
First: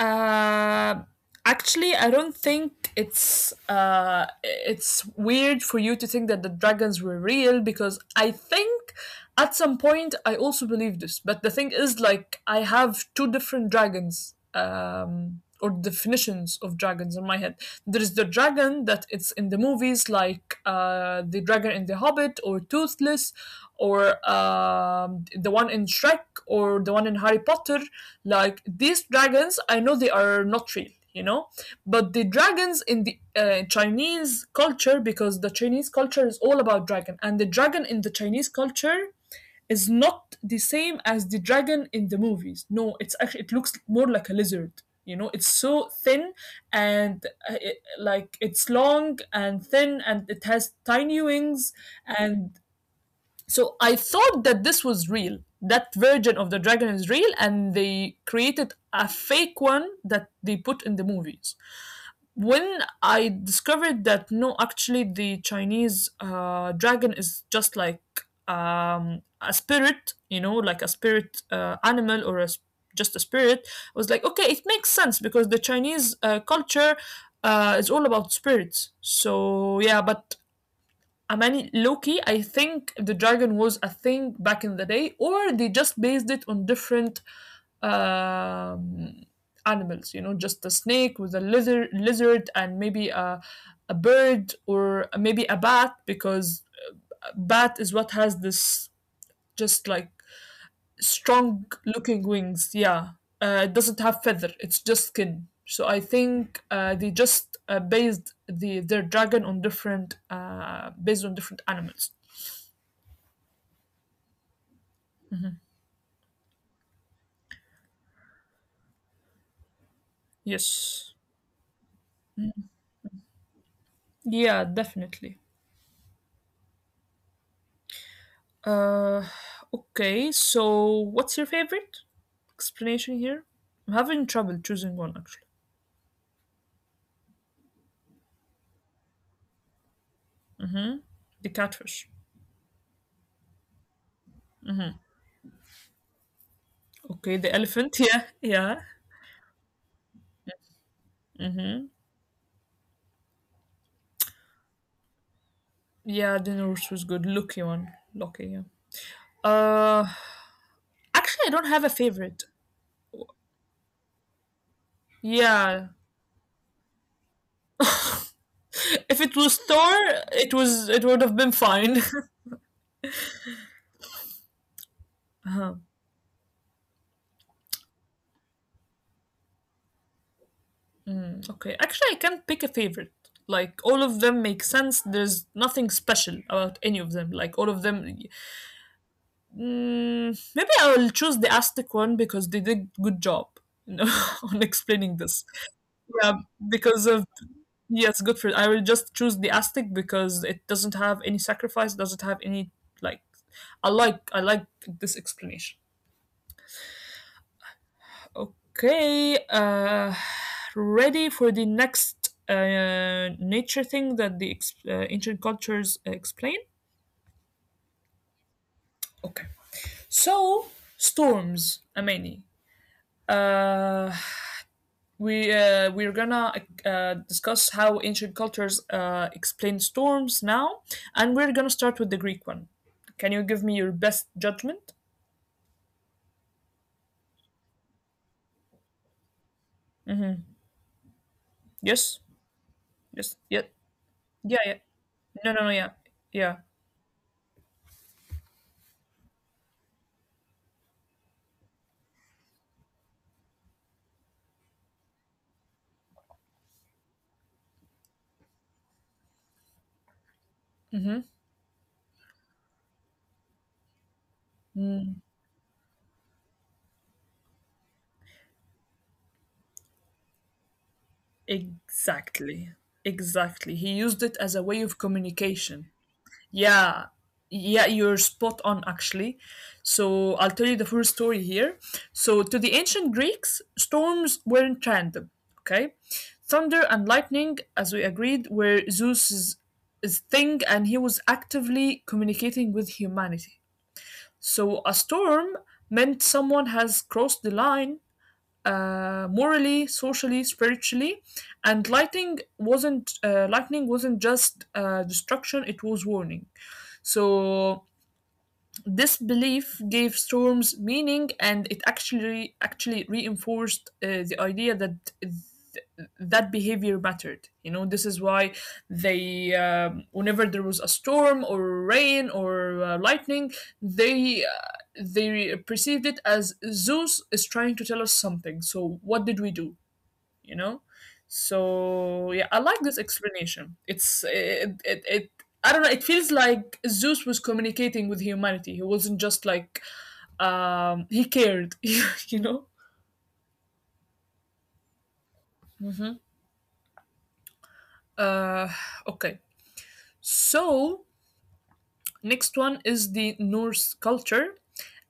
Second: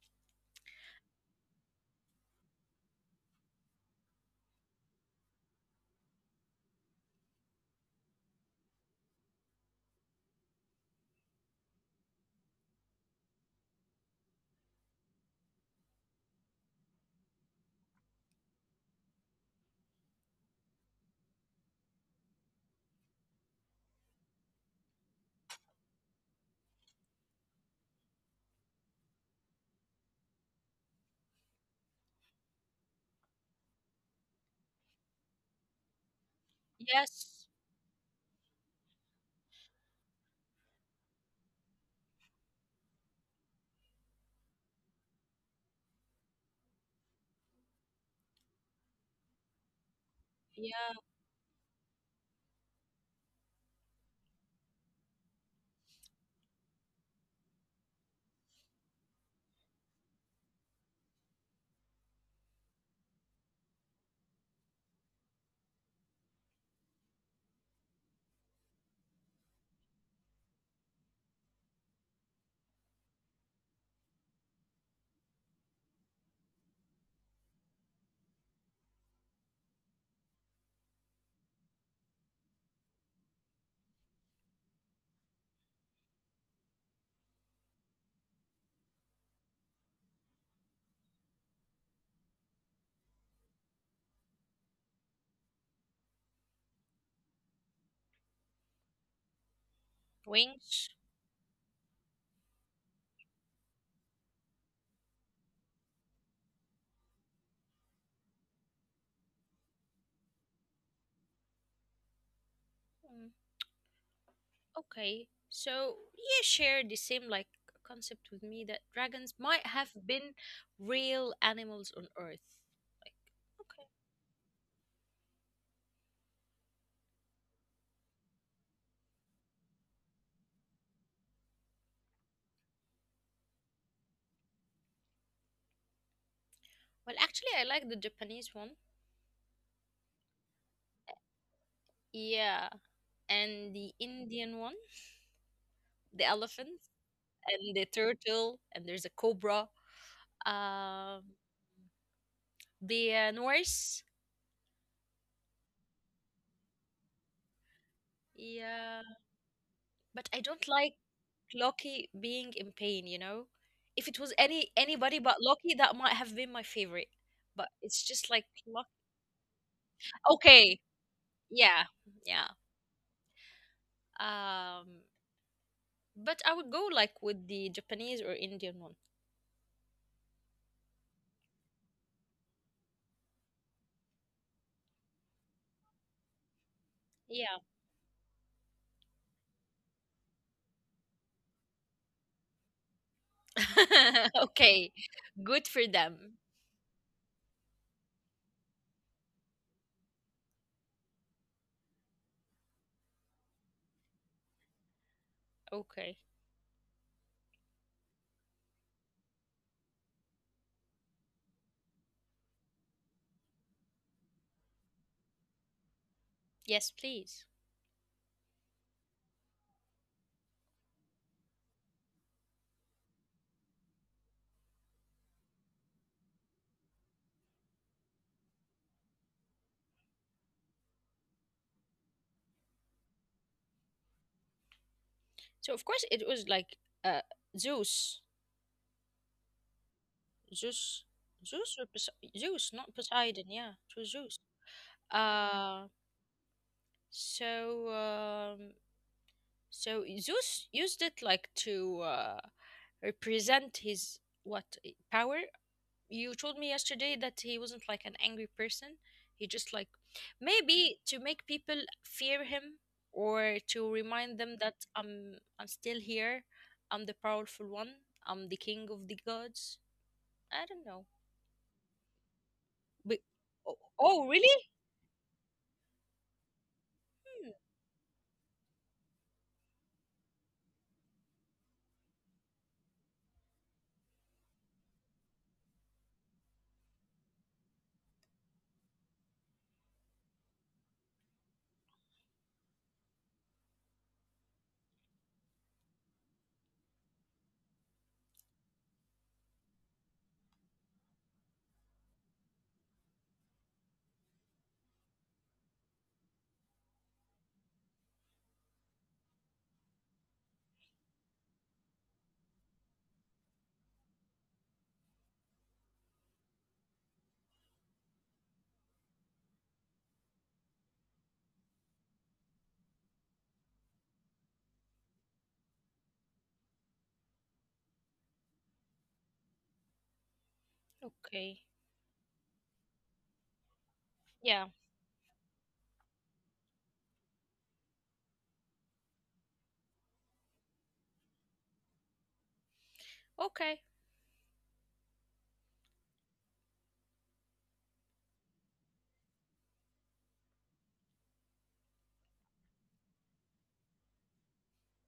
Speaker 1: Uh, actually, I don't think it's weird for you to think that the dragons were real, because I think at some point I also believed this. But the thing is, like, I have two different dragons. Or definitions of dragons in my head. There's the dragon that it's in the movies, like the dragon in The Hobbit, or Toothless, or the one in Shrek, or the one in Harry Potter. Like these dragons, I know they are not real, you know, but the dragons in the Chinese culture, because the Chinese culture is all about dragon, and
Speaker 2: Yes.
Speaker 1: the dragon in the Chinese culture is not the same as the dragon in the movies. No, it's actually it looks more like a lizard. You know, it's so thin and like it's long and thin and it has
Speaker 2: Yeah,
Speaker 1: tiny wings. And so I thought that this was real. That version of the dragon is real, and they created a fake one that they put in the movies. When I discovered that no, actually, the Chinese dragon is just like a spirit, you know, like a spirit animal or just a spirit, I was like, okay, it makes sense because the Chinese culture is all about spirits. So, yeah, but I mean, Loki, I think the dragon was a thing back in the day, or they just based it on different um, animals, you know, just a snake with lizard and maybe a bird or maybe a bat, because bat is what has this just like strong
Speaker 2: wings.
Speaker 1: looking wings, yeah. It doesn't have feather, it's just skin. So I think they just based the their dragon on different, based on different animals.
Speaker 2: Okay, so you share the same like concept with me that dragons might have
Speaker 1: Yes.
Speaker 2: been real animals on Earth. Like,
Speaker 1: Yeah,
Speaker 2: okay.
Speaker 1: definitely. uh okay, so what's your favorite explanation here? I'm having trouble choosing one, actually.
Speaker 2: Well, actually, I like the Japanese one.
Speaker 1: The catfish.
Speaker 2: Yeah, and the Indian one, the
Speaker 1: Okay, the
Speaker 2: elephant
Speaker 1: elephant. Yeah,
Speaker 2: and the
Speaker 1: yeah.
Speaker 2: turtle, and there's a cobra. Um, the Norse.
Speaker 1: Yeah, the nurse was good, lucky one. Lucky, yeah.
Speaker 2: Yeah,
Speaker 1: uh
Speaker 2: but I don't
Speaker 1: Actually, I don't
Speaker 2: like
Speaker 1: have a favorite.
Speaker 2: Loki being in pain. You know, if it was anybody
Speaker 1: Yeah.
Speaker 2: but Loki, that might have been my favorite, but it's just like
Speaker 1: If it was Thor, it was it would
Speaker 2: Okay.
Speaker 1: have been fine.
Speaker 2: Yeah. Yeah. Um,
Speaker 1: Uh-huh.
Speaker 2: but I would go like with the Japanese or Indian one.
Speaker 1: Okay. Actually, I can't pick a favorite. Like all of them make sense. There's nothing special about any of them. Like all of
Speaker 2: Yeah.
Speaker 1: them. Mm, maybe I will choose the Aztec one because they did good job, you know, on explaining this.
Speaker 2: Okay. Good
Speaker 1: Yeah,
Speaker 2: for them.
Speaker 1: because of yes, good for. I will just choose the Aztec because it doesn't have any sacrifice. Doesn't have any like. I like this explanation.
Speaker 2: Okay.
Speaker 1: Okay, ready for the next nature thing that the ancient cultures explain?
Speaker 2: Yes, please.
Speaker 1: Okay, so storms, Amani. Uh, we're gonna discuss how ancient cultures explain storms now, and we're gonna start with the Greek one. Can you give me your best judgment?
Speaker 2: So of course it was like uh Zeus. Zeus.
Speaker 1: Yes,
Speaker 2: Zeus or Pos Zeus,
Speaker 1: yes,
Speaker 2: not
Speaker 1: yeah,
Speaker 2: Poseidon. Yeah, it
Speaker 1: yeah,
Speaker 2: was
Speaker 1: yeah.
Speaker 2: Zeus.
Speaker 1: No, no, no, yeah,
Speaker 2: Uh,
Speaker 1: yeah.
Speaker 2: so so Zeus used it like to represent his what, power. You told me yesterday that he wasn't like an angry person. He just like
Speaker 1: Mm-hmm.
Speaker 2: maybe to make people fear him, or to remind them that I'm still here. I'm the powerful one. I'm the king of the gods. I don't know.
Speaker 1: Exactly.
Speaker 2: But
Speaker 1: Exactly. He used
Speaker 2: oh,
Speaker 1: it as a
Speaker 2: oh
Speaker 1: way of
Speaker 2: really?
Speaker 1: communication. Yeah. Yeah,
Speaker 2: Hmm,
Speaker 1: you're spot on, actually. So I'll tell you the full story here. So to the ancient Greeks, storms weren't random, okay? Thunder and lightning, as we agreed, were Zeus's, his thing, and he was actively communicating with humanity. So a storm meant someone has crossed the line, morally, socially, spiritually, and lightning wasn't just destruction; it was warning. So this belief gave storms meaning, and it actually reinforced the idea that th- that behavior mattered. You know, this is why whenever there was a storm or rain or lightning, they perceived it as Zeus is trying to tell us something. So what did we do? You know.
Speaker 2: okay.
Speaker 1: So yeah, I like this explanation. It's
Speaker 2: Yeah.
Speaker 1: it, it, it I don't know, it feels like Zeus was communicating with humanity, he wasn't just like he cared. You know.
Speaker 2: Okay.
Speaker 1: Hmm. uh okay, so next one is the Norse culture,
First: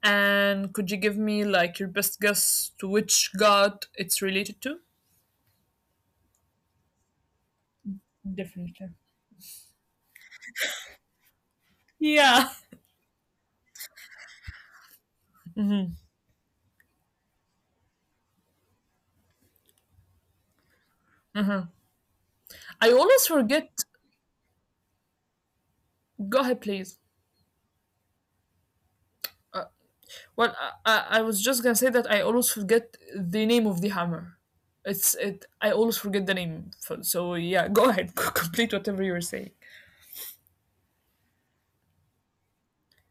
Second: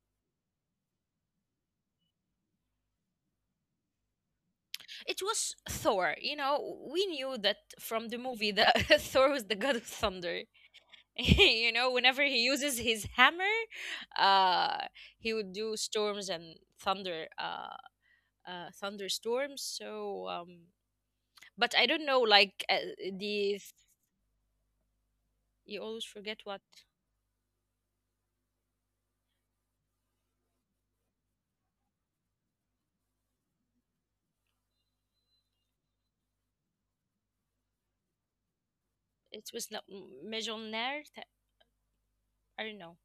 Speaker 1: and could you give me like your best guess to which god it's related to?
Speaker 2: It was Thor. You know, we knew that from the movie
Speaker 1: Definitely.
Speaker 2: that Thor was the god of thunder. You know, whenever
Speaker 1: Yeah.
Speaker 2: he uses his hammer, uh he would do storms and thunder thunderstorms, so um,
Speaker 1: I
Speaker 2: but I don't know like
Speaker 1: always forget.
Speaker 2: the you always
Speaker 1: Go
Speaker 2: forget
Speaker 1: ahead,
Speaker 2: what.
Speaker 1: please. Well, I was just gonna say that I always forget the name of the hammer. It's it. I always forget the name. So yeah, go ahead, complete whatever you were saying.
Speaker 2: It was not Mejonar. I don't know.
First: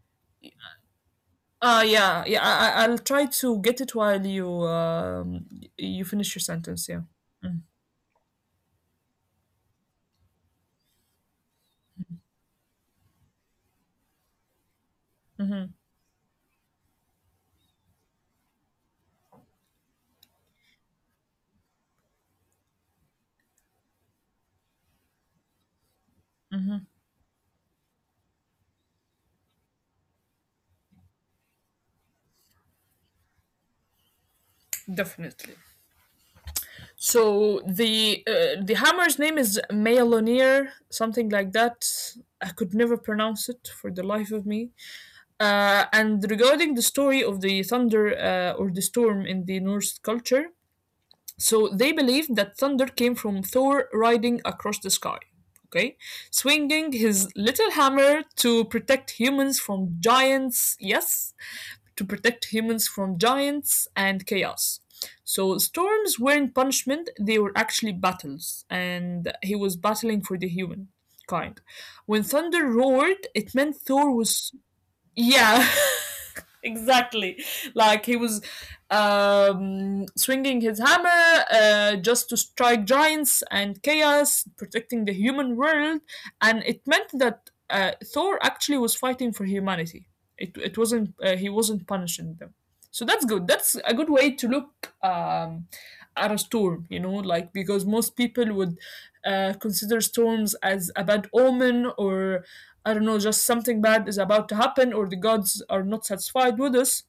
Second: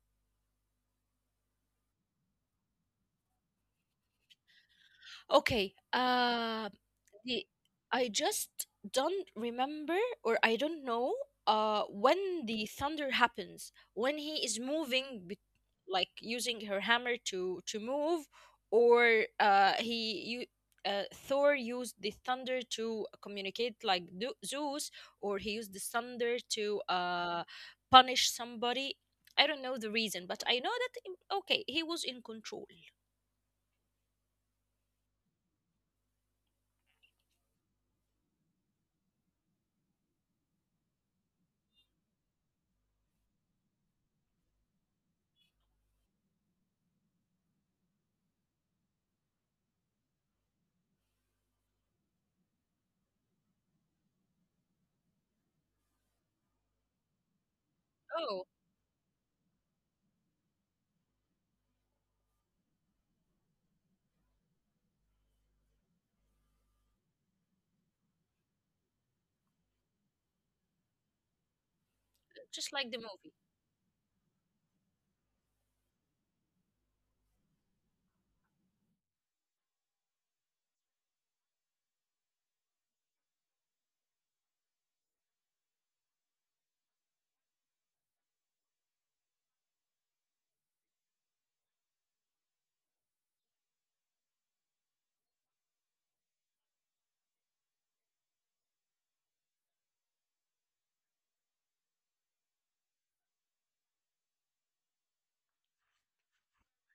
Speaker 1: Uh, yeah, yeah. I'll try to get it while you um
Speaker 2: Okay.
Speaker 1: you finish your sentence. Yeah,
Speaker 2: The I just don't remember, or I don't know. When the thunder happens, when he is moving, like using her hammer to move, or he you. Thor used the thunder to communicate like Zeus, or he used the thunder to punish somebody. I don't know the reason, but I know that okay, he was in control.
Speaker 1: definitely. So the hammer's name is Maelonir, something like that. I could never pronounce it for the life of me. And regarding the story of the thunder or the storm in the Norse culture, so they believed that thunder came from Thor riding across the sky, okay, swinging his little hammer
Speaker 2: Oh,
Speaker 1: to protect humans from giants, yes, to protect humans from giants and chaos. So storms weren't punishment, they were actually battles, and he was battling for the human kind. When
Speaker 2: just
Speaker 1: thunder
Speaker 2: like the movie.
Speaker 1: roared, it meant Thor was yeah. Exactly, like he was swinging his hammer just to strike giants and chaos, protecting the human world, and it meant that Thor actually was fighting for humanity. It wasn't he wasn't punishing them. So that's good, that's a good way to look at a storm, you know, like because most people would consider storms as a bad omen, or I don't know, just something bad is about to happen or the gods are not satisfied with us.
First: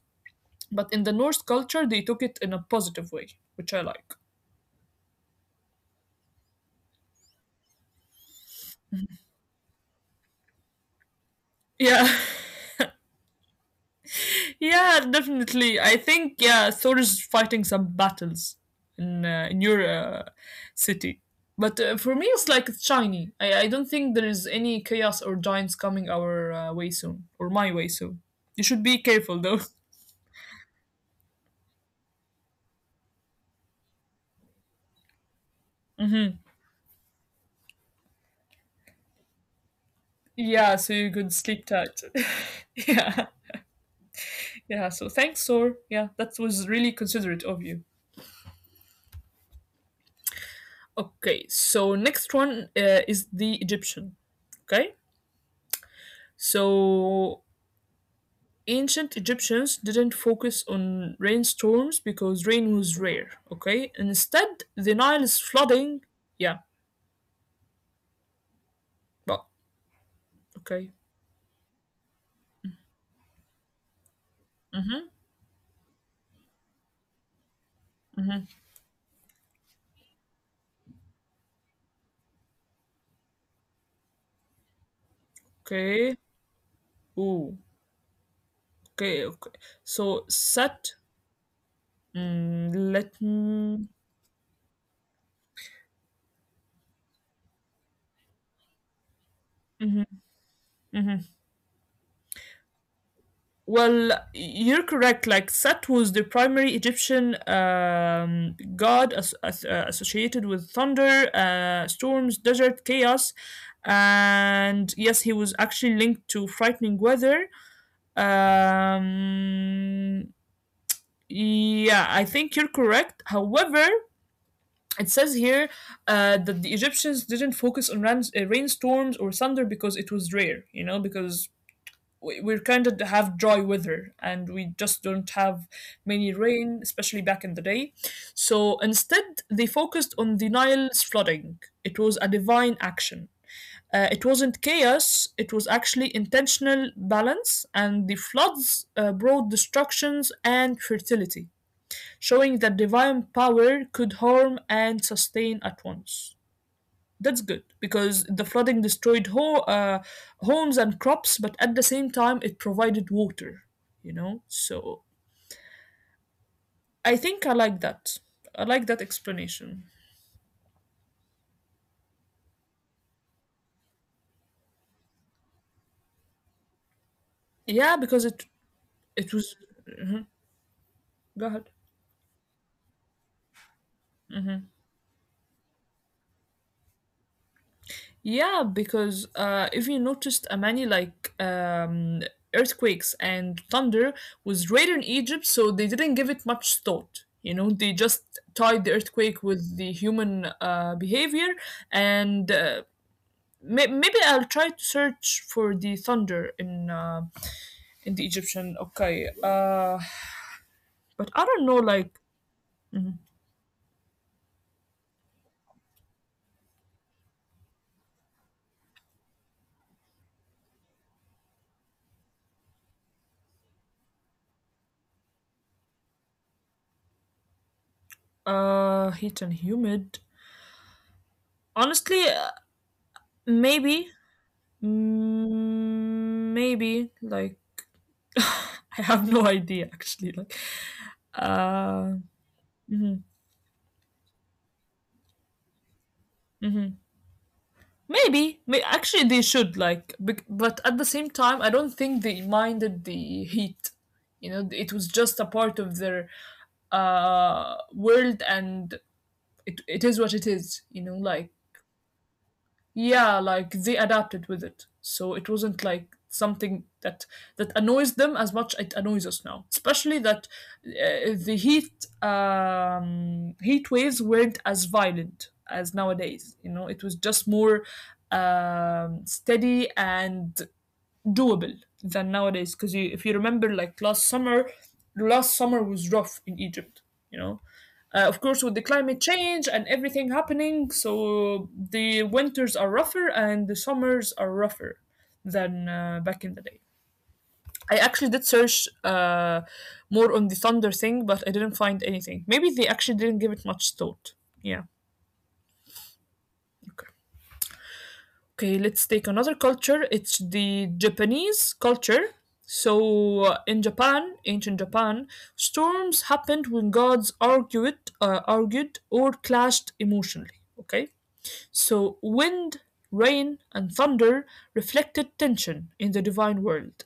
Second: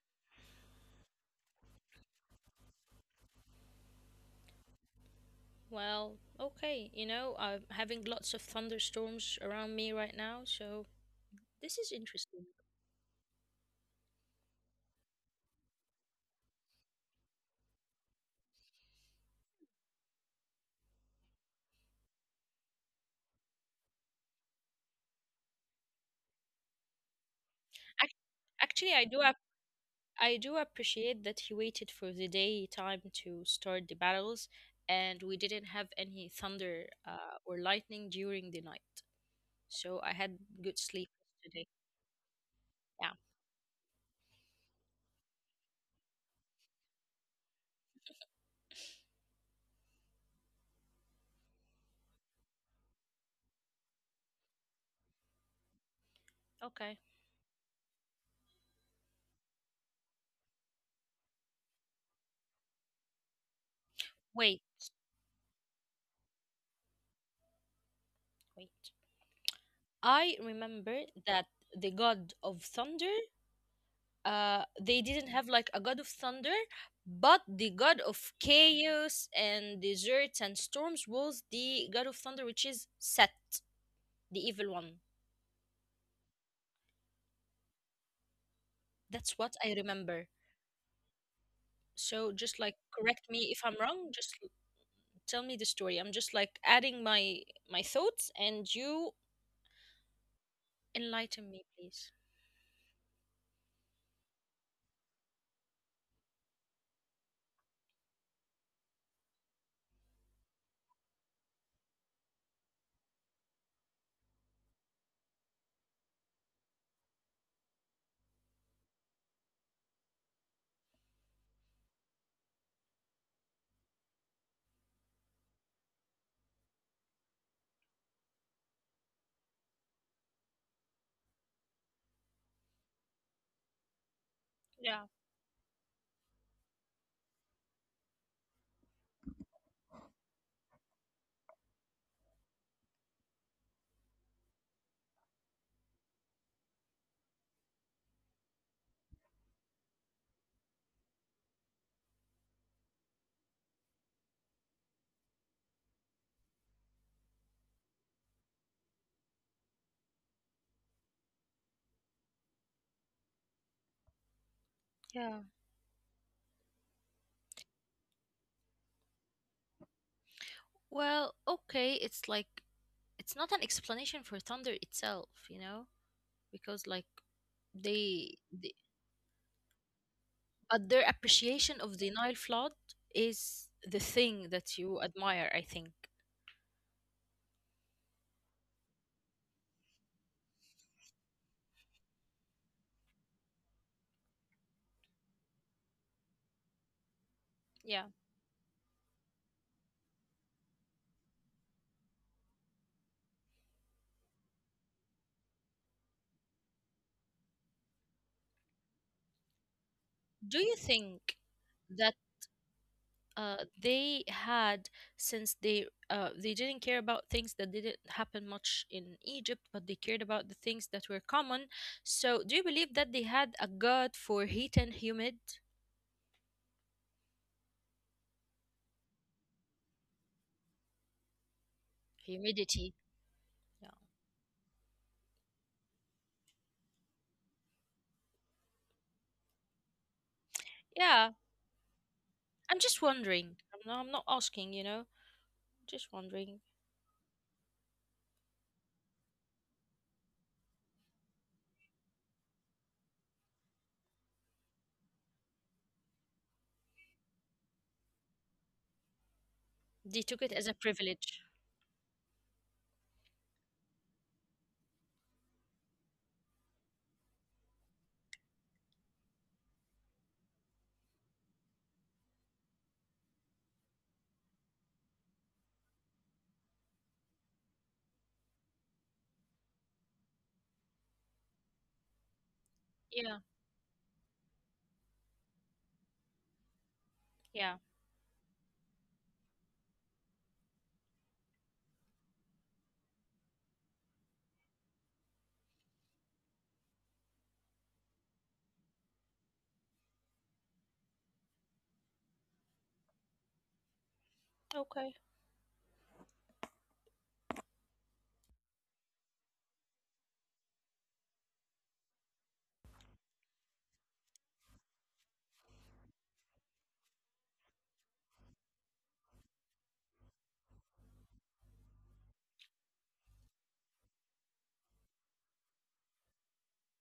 Speaker 1: But in the Norse culture, they took it in a positive way, which I like.
Speaker 2: Well, okay, you know, I'm having lots of thunderstorms around me right now, so this is
Speaker 1: Yeah,
Speaker 2: interesting.
Speaker 1: yeah, definitely. I think yeah, Thor is fighting some battles in your city. But for me, it's like it's shiny. I don't think there is any chaos or giants coming our way soon or my way
Speaker 2: Ac-
Speaker 1: soon. You
Speaker 2: Actually,
Speaker 1: should
Speaker 2: I
Speaker 1: be
Speaker 2: do ap-
Speaker 1: careful though.
Speaker 2: I do appreciate that he waited for the daytime to start the battles, and we didn't have any thunder or lightning during the night. So I had good
Speaker 1: Yeah,
Speaker 2: sleep
Speaker 1: so you could
Speaker 2: today.
Speaker 1: sleep tight.
Speaker 2: Yeah,
Speaker 1: Yeah. Yeah, so thanks, Sor. Yeah, that was really considerate of you. Okay, so next one is the Egyptian. Okay,
Speaker 2: okay.
Speaker 1: so ancient Egyptians didn't focus on rainstorms because rain was rare. Okay,
Speaker 2: Wait,
Speaker 1: instead, the Nile is flooding. Yeah,
Speaker 2: wait.
Speaker 1: but
Speaker 2: I remember that
Speaker 1: okay,
Speaker 2: the god of thunder they didn't have like a god of thunder, but the god of chaos and deserts and storms was the god of thunder, which is Set, the evil one.
Speaker 1: okay, ooh,
Speaker 2: That's what
Speaker 1: okay,
Speaker 2: I
Speaker 1: okay.
Speaker 2: remember.
Speaker 1: So set.
Speaker 2: So just like
Speaker 1: Mm,
Speaker 2: correct me
Speaker 1: let
Speaker 2: if I'm wrong,
Speaker 1: me.
Speaker 2: just tell me the story. I'm just like adding my thoughts, and you enlighten me
Speaker 1: Mhm.
Speaker 2: please.
Speaker 1: Well, you're correct. Like Set was the primary Egyptian god associated with thunder, storms, desert, chaos, and yes, he was actually linked to frightening weather. Um, yeah, I think you're correct. However, it says here that the Egyptians didn't focus on rain, rainstorms or thunder because it was rare. You know, because we kind of have dry weather and we
Speaker 2: Yeah.
Speaker 1: just don't have many rain, especially back in the day. So instead, they focused on the Nile's flooding. It was a divine action. It wasn't chaos, it was actually intentional balance, and the floods brought destructions and fertility, showing that divine power could harm and sustain at once. That's good because the flooding destroyed homes and crops, but at the same time, it provided water, you know? So
Speaker 2: Yeah.
Speaker 1: I think I like that. I like that explanation.
Speaker 2: Well, okay, it's like it's not an explanation for thunder itself, you know, because like
Speaker 1: Yeah,
Speaker 2: they,
Speaker 1: because it
Speaker 2: they
Speaker 1: it was.
Speaker 2: But their
Speaker 1: Go
Speaker 2: appreciation
Speaker 1: ahead.
Speaker 2: of the Nile flood is the thing that you admire, I think.
Speaker 1: Yeah, because if you noticed, many like earthquakes and thunder was rare in Egypt, so they didn't give it much thought. You know,
Speaker 2: Yeah.
Speaker 1: they just tied the earthquake with the human behavior and maybe I'll try to search for the thunder in the Egyptian. Okay,
Speaker 2: Do you think
Speaker 1: but I don't know,
Speaker 2: that
Speaker 1: like
Speaker 2: uh, they had, since they didn't care about things that didn't happen much in Egypt, but they cared about the things that were common. So, do you believe that they had a god for heat and humid
Speaker 1: heat and humid. Honestly,
Speaker 2: humidity? Yeah.
Speaker 1: maybe, mm, maybe like I have no idea actually. Like,
Speaker 2: Yeah.
Speaker 1: uh,
Speaker 2: I'm just
Speaker 1: mhm,
Speaker 2: wondering. I'm not asking. You know, just wondering.
Speaker 1: mhm. Maybe, may, actually, they should like, bec- but at the same time, I don't think they minded the heat. You know, it was just a part of their world, and it is
Speaker 2: They
Speaker 1: what it
Speaker 2: took it as a
Speaker 1: is. You know,
Speaker 2: privilege.
Speaker 1: like yeah, like they adapted with it, so it wasn't like something that that annoys them as much it annoys us now, especially that the heat heat waves weren't as violent as nowadays, you know, it was just more steady and doable than nowadays because you, if you
Speaker 2: Yeah,
Speaker 1: remember like last summer, last summer was rough in Egypt, you know.
Speaker 2: yeah.
Speaker 1: Of course with the climate change and everything happening, so the winters are rougher and the summers are rougher than back in the day. I actually did search more on the thunder thing, but I didn't find anything. Maybe they actually didn't give it much thought. Yeah.
Speaker 2: Okay.
Speaker 1: Okay, let's take another culture. It's the Japanese culture. So, in Japan, ancient Japan, storms happened when gods argued, or clashed emotionally. Okay, so wind, rain, and thunder reflected tension in the divine world,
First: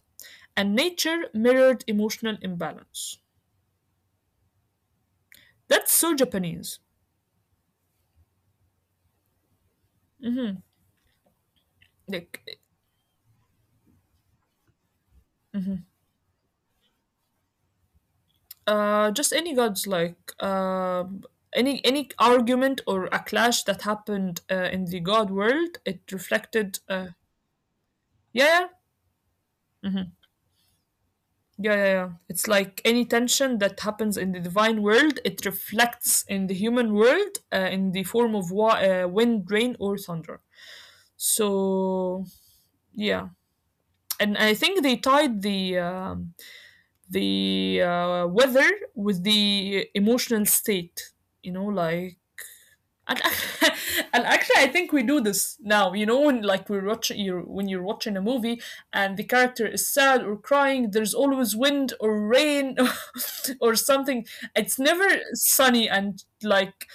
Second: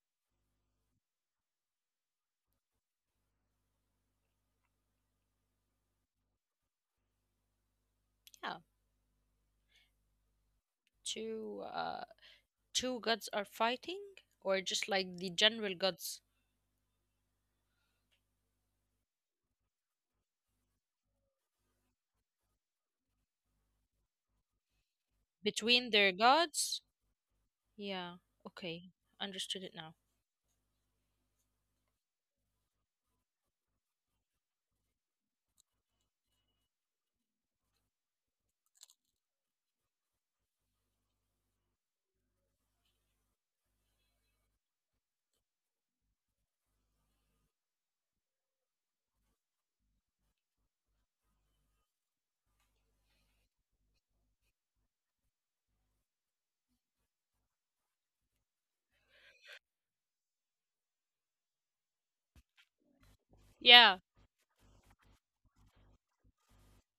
Speaker 1: and nature mirrored emotional imbalance. That's so Japanese.
Speaker 2: Yeah. Two
Speaker 1: Like
Speaker 2: two gods are fighting, or just like the general gods
Speaker 1: just any gods like any argument or a clash that happened in the god world,
Speaker 2: between
Speaker 1: it
Speaker 2: their
Speaker 1: reflected
Speaker 2: gods? Yeah.
Speaker 1: yeah, yeah,
Speaker 2: Okay. Understood it now.
Speaker 1: yeah, yeah, yeah. It's like any tension that happens in the divine world, it reflects in the human world in the form of wind, rain or thunder. So yeah, and I think they tied the weather with the emotional state, you know, like and and actually, I think we do this now. You know, when like we're watching you when you're watching a movie and the character is sad or crying, there's always wind or rain or
Speaker 2: Yeah.
Speaker 1: something. It's never sunny and like,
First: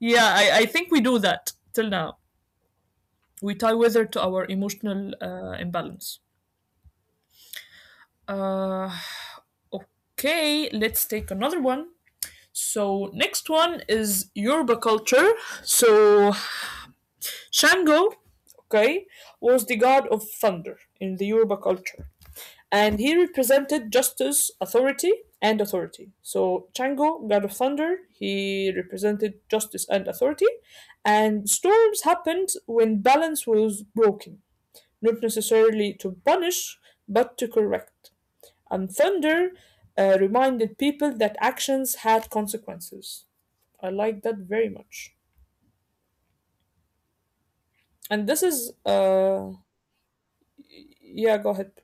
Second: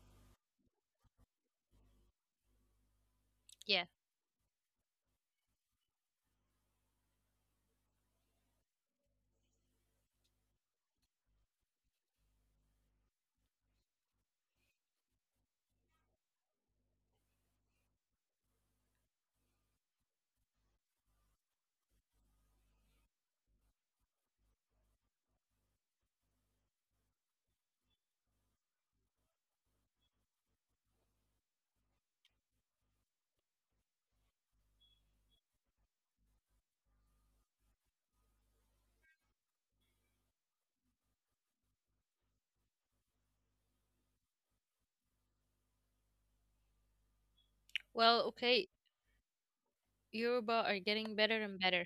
Speaker 1: yeah, I think we do that till now. We tie
Speaker 2: Yeah.
Speaker 1: weather to our emotional imbalance. Uh, okay, let's take another one. So next one is Yoruba culture. So Shango, okay, was the god of thunder in the Yoruba culture, and he represented justice, authority, and authority. So Shango, god of thunder, he represented justice and authority, and storms happened when balance was broken, not necessarily to punish, but to correct. And thunder reminded people that actions had consequences. I like that very much.
Speaker 2: Well,
Speaker 1: And this
Speaker 2: okay.
Speaker 1: is,
Speaker 2: Yoruba are getting
Speaker 1: yeah,
Speaker 2: better
Speaker 1: go
Speaker 2: and
Speaker 1: ahead.
Speaker 2: better.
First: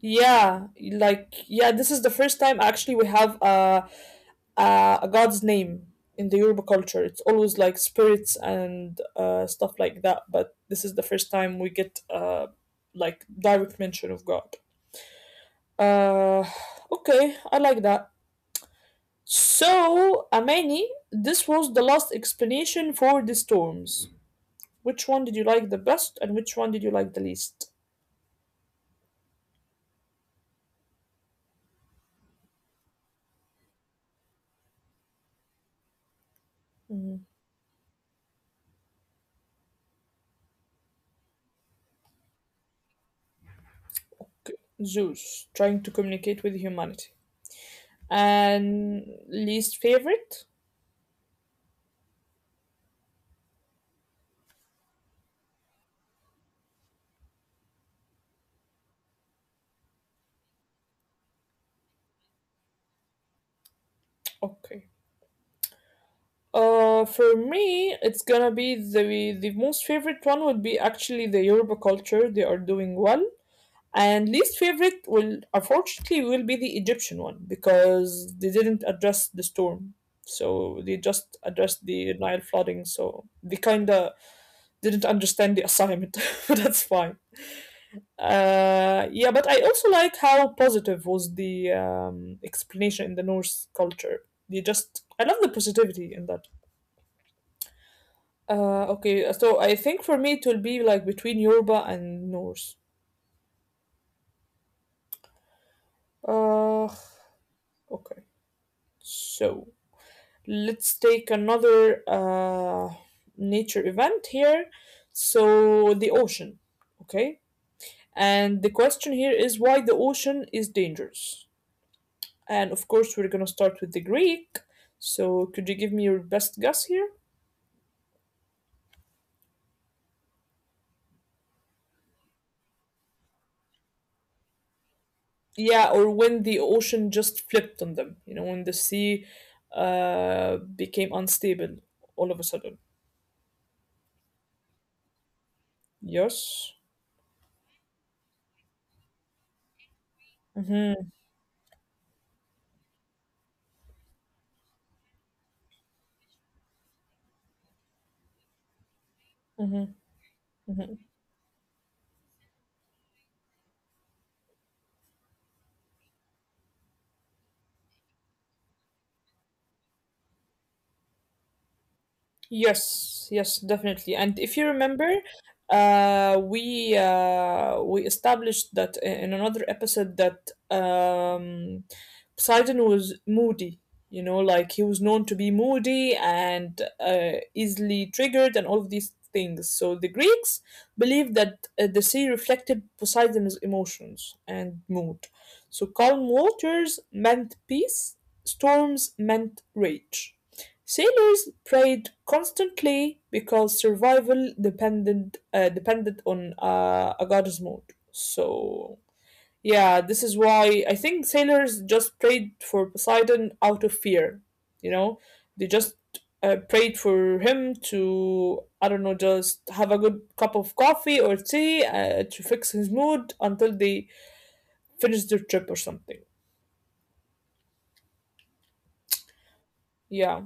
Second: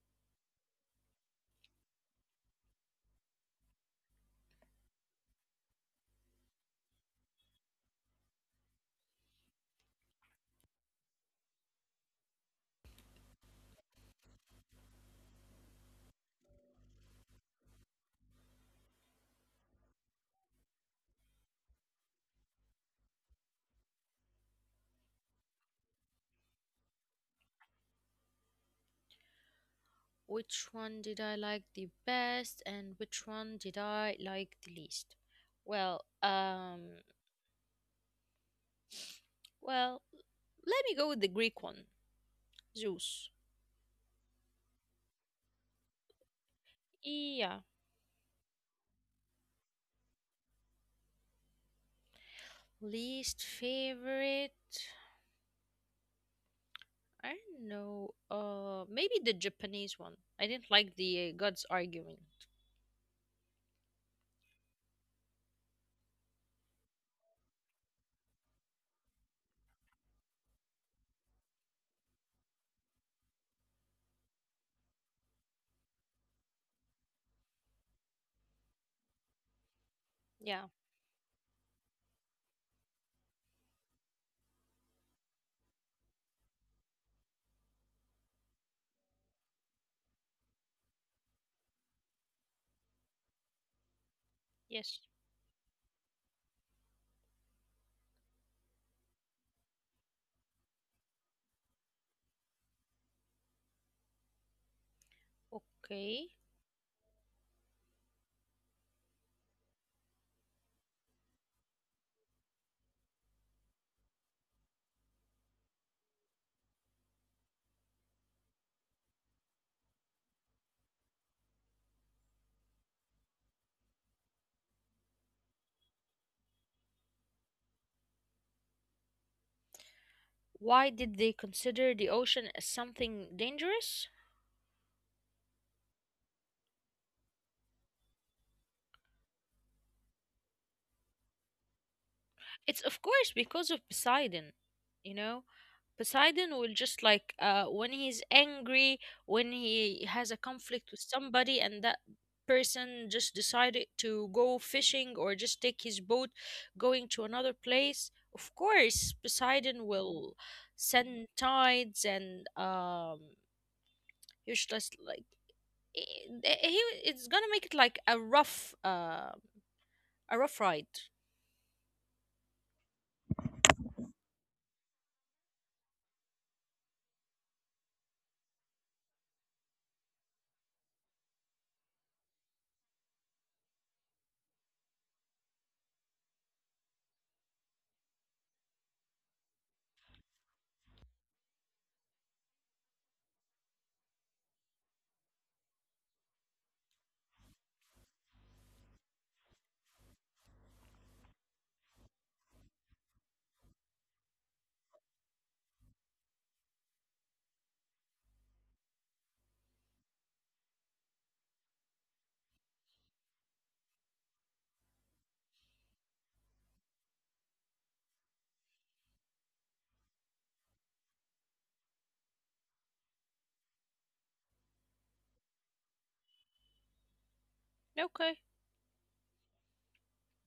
Speaker 1: Yeah, like yeah, this is the first time actually we have a a god's name in the Yoruba culture. It's always like spirits and stuff like that, but this is the first time we get like direct mention of God. Uh, okay, I like that. So, Amani, this was the last explanation for the storms. Which one did you like the best, and which one did you like the least?
Speaker 2: Which one did I like the best and which one did I like the least? Well,
Speaker 1: Mhm.
Speaker 2: well, let me go with the Greek one. Zeus.
Speaker 1: Zeus trying to communicate with humanity.
Speaker 2: Yeah.
Speaker 1: And least favorite?
Speaker 2: Least favorite. I don't know. Maybe the Japanese one. I didn't like the gods arguing.
Speaker 1: Okay. For me, it's gonna be the most favorite one would be actually the Yoruba culture. They are doing well, and least favorite will unfortunately will be the Egyptian one because they didn't address the storm.
Speaker 2: Yeah.
Speaker 1: So they just addressed the Nile flooding. So they kinda didn't understand the assignment. That's fine. Yeah, but I also like how positive was the explanation in the Norse culture. They
Speaker 2: Yes.
Speaker 1: just, I love the positivity in that. Okay, so I think for me it will be like between Yoruba and Norse.
Speaker 2: Okay.
Speaker 1: Uh, okay, so let's take another nature event here. So the ocean, okay? And the question here is why the ocean is dangerous. And of course, we're gonna start with the Greek. So, could you give me your best guess here?
Speaker 2: Why did they consider the ocean as something dangerous?
Speaker 1: Yeah, or when the ocean just flipped on them, you know, when the sea became unstable all of a
Speaker 2: It's
Speaker 1: sudden.
Speaker 2: of course because of Poseidon. You know, Poseidon will
Speaker 1: Yes.
Speaker 2: just like when he's angry, when he has a conflict with
Speaker 1: Mm-hmm.
Speaker 2: somebody, and that person just decided to go fishing or just take his boat going to another place. Of course, Poseidon
Speaker 1: Mm-hmm.
Speaker 2: will
Speaker 1: Mm-hmm.
Speaker 2: send tides and he's just like eh, eh, he it's gonna make it like a rough ride.
Speaker 1: Yes, yes, definitely. And if you remember, we established that in another episode that Poseidon was moody. You know, like he was known to be moody and easily triggered, and all of these things. So the Greeks believed that the sea reflected Poseidon's emotions and mood. So calm waters meant peace, storms meant rage. Sailors prayed constantly because survival depended on a goddess mood. So yeah, this is why I think sailors just prayed for Poseidon out of fear. You know, they just prayed for him to I don't know, just have a good cup of coffee or tea to fix his mood until they finish their trip or something.
Speaker 2: Okay,
Speaker 1: Yeah.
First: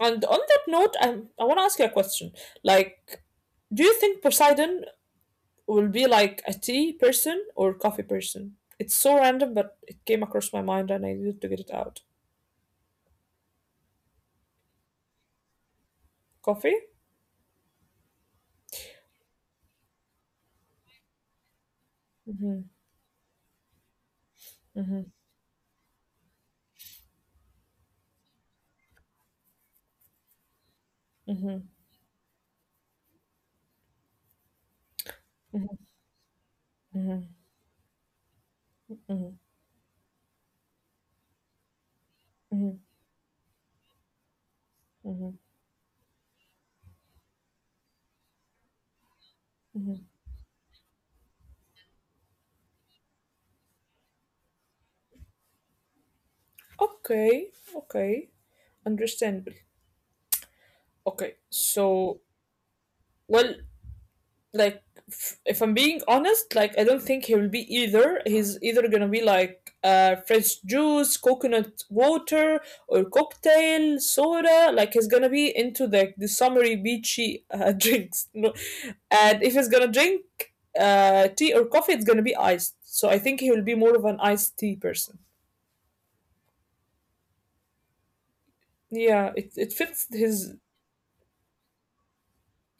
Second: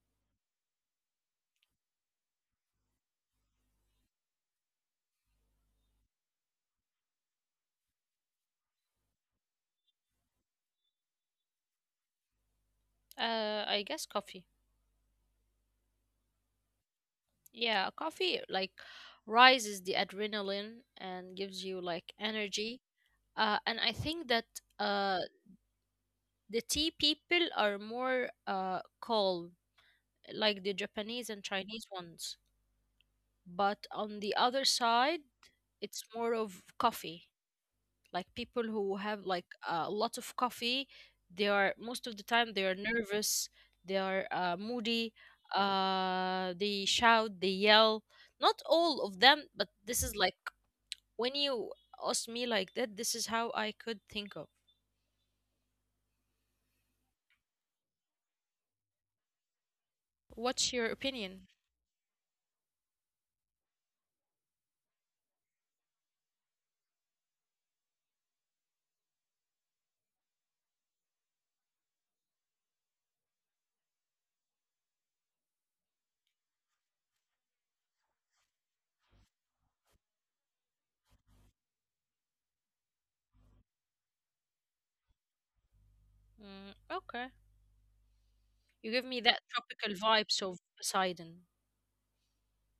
Speaker 1: And on that note, I want to ask you a question. Like, do you think Poseidon will be like a tea person or coffee person? It's so random, but it came across my mind and I needed to get it out.
Speaker 2: I guess coffee.
Speaker 1: Coffee?
Speaker 2: Yeah, coffee like rises the adrenaline and gives you like energy. And I think that uh, the tea people are more calm, like the Japanese and Chinese ones. But on the other side, it's more of coffee. Like people who have like a lot of coffee, they are most of the time they are
Speaker 1: Mhm.
Speaker 2: nervous, they are moody, they shout, they yell, not all of them, but this is like when you asked me like that, this is how I could think of.
Speaker 1: Okay, okay, understandable.
Speaker 2: What's your
Speaker 1: Okay,
Speaker 2: opinion?
Speaker 1: so well, like if I'm being honest, like I don't think he will be either. He's either gonna be like fresh juice, coconut water, or cocktail soda. Like he's gonna be into the summery beachy drinks. No, and if he's gonna drink tea or coffee, it's gonna be iced. So I think he will be more of an iced tea person.
Speaker 2: Mm, okay. You give me
Speaker 1: Yeah,
Speaker 2: that
Speaker 1: it
Speaker 2: tropical
Speaker 1: fits
Speaker 2: vibes
Speaker 1: his
Speaker 2: of Poseidon.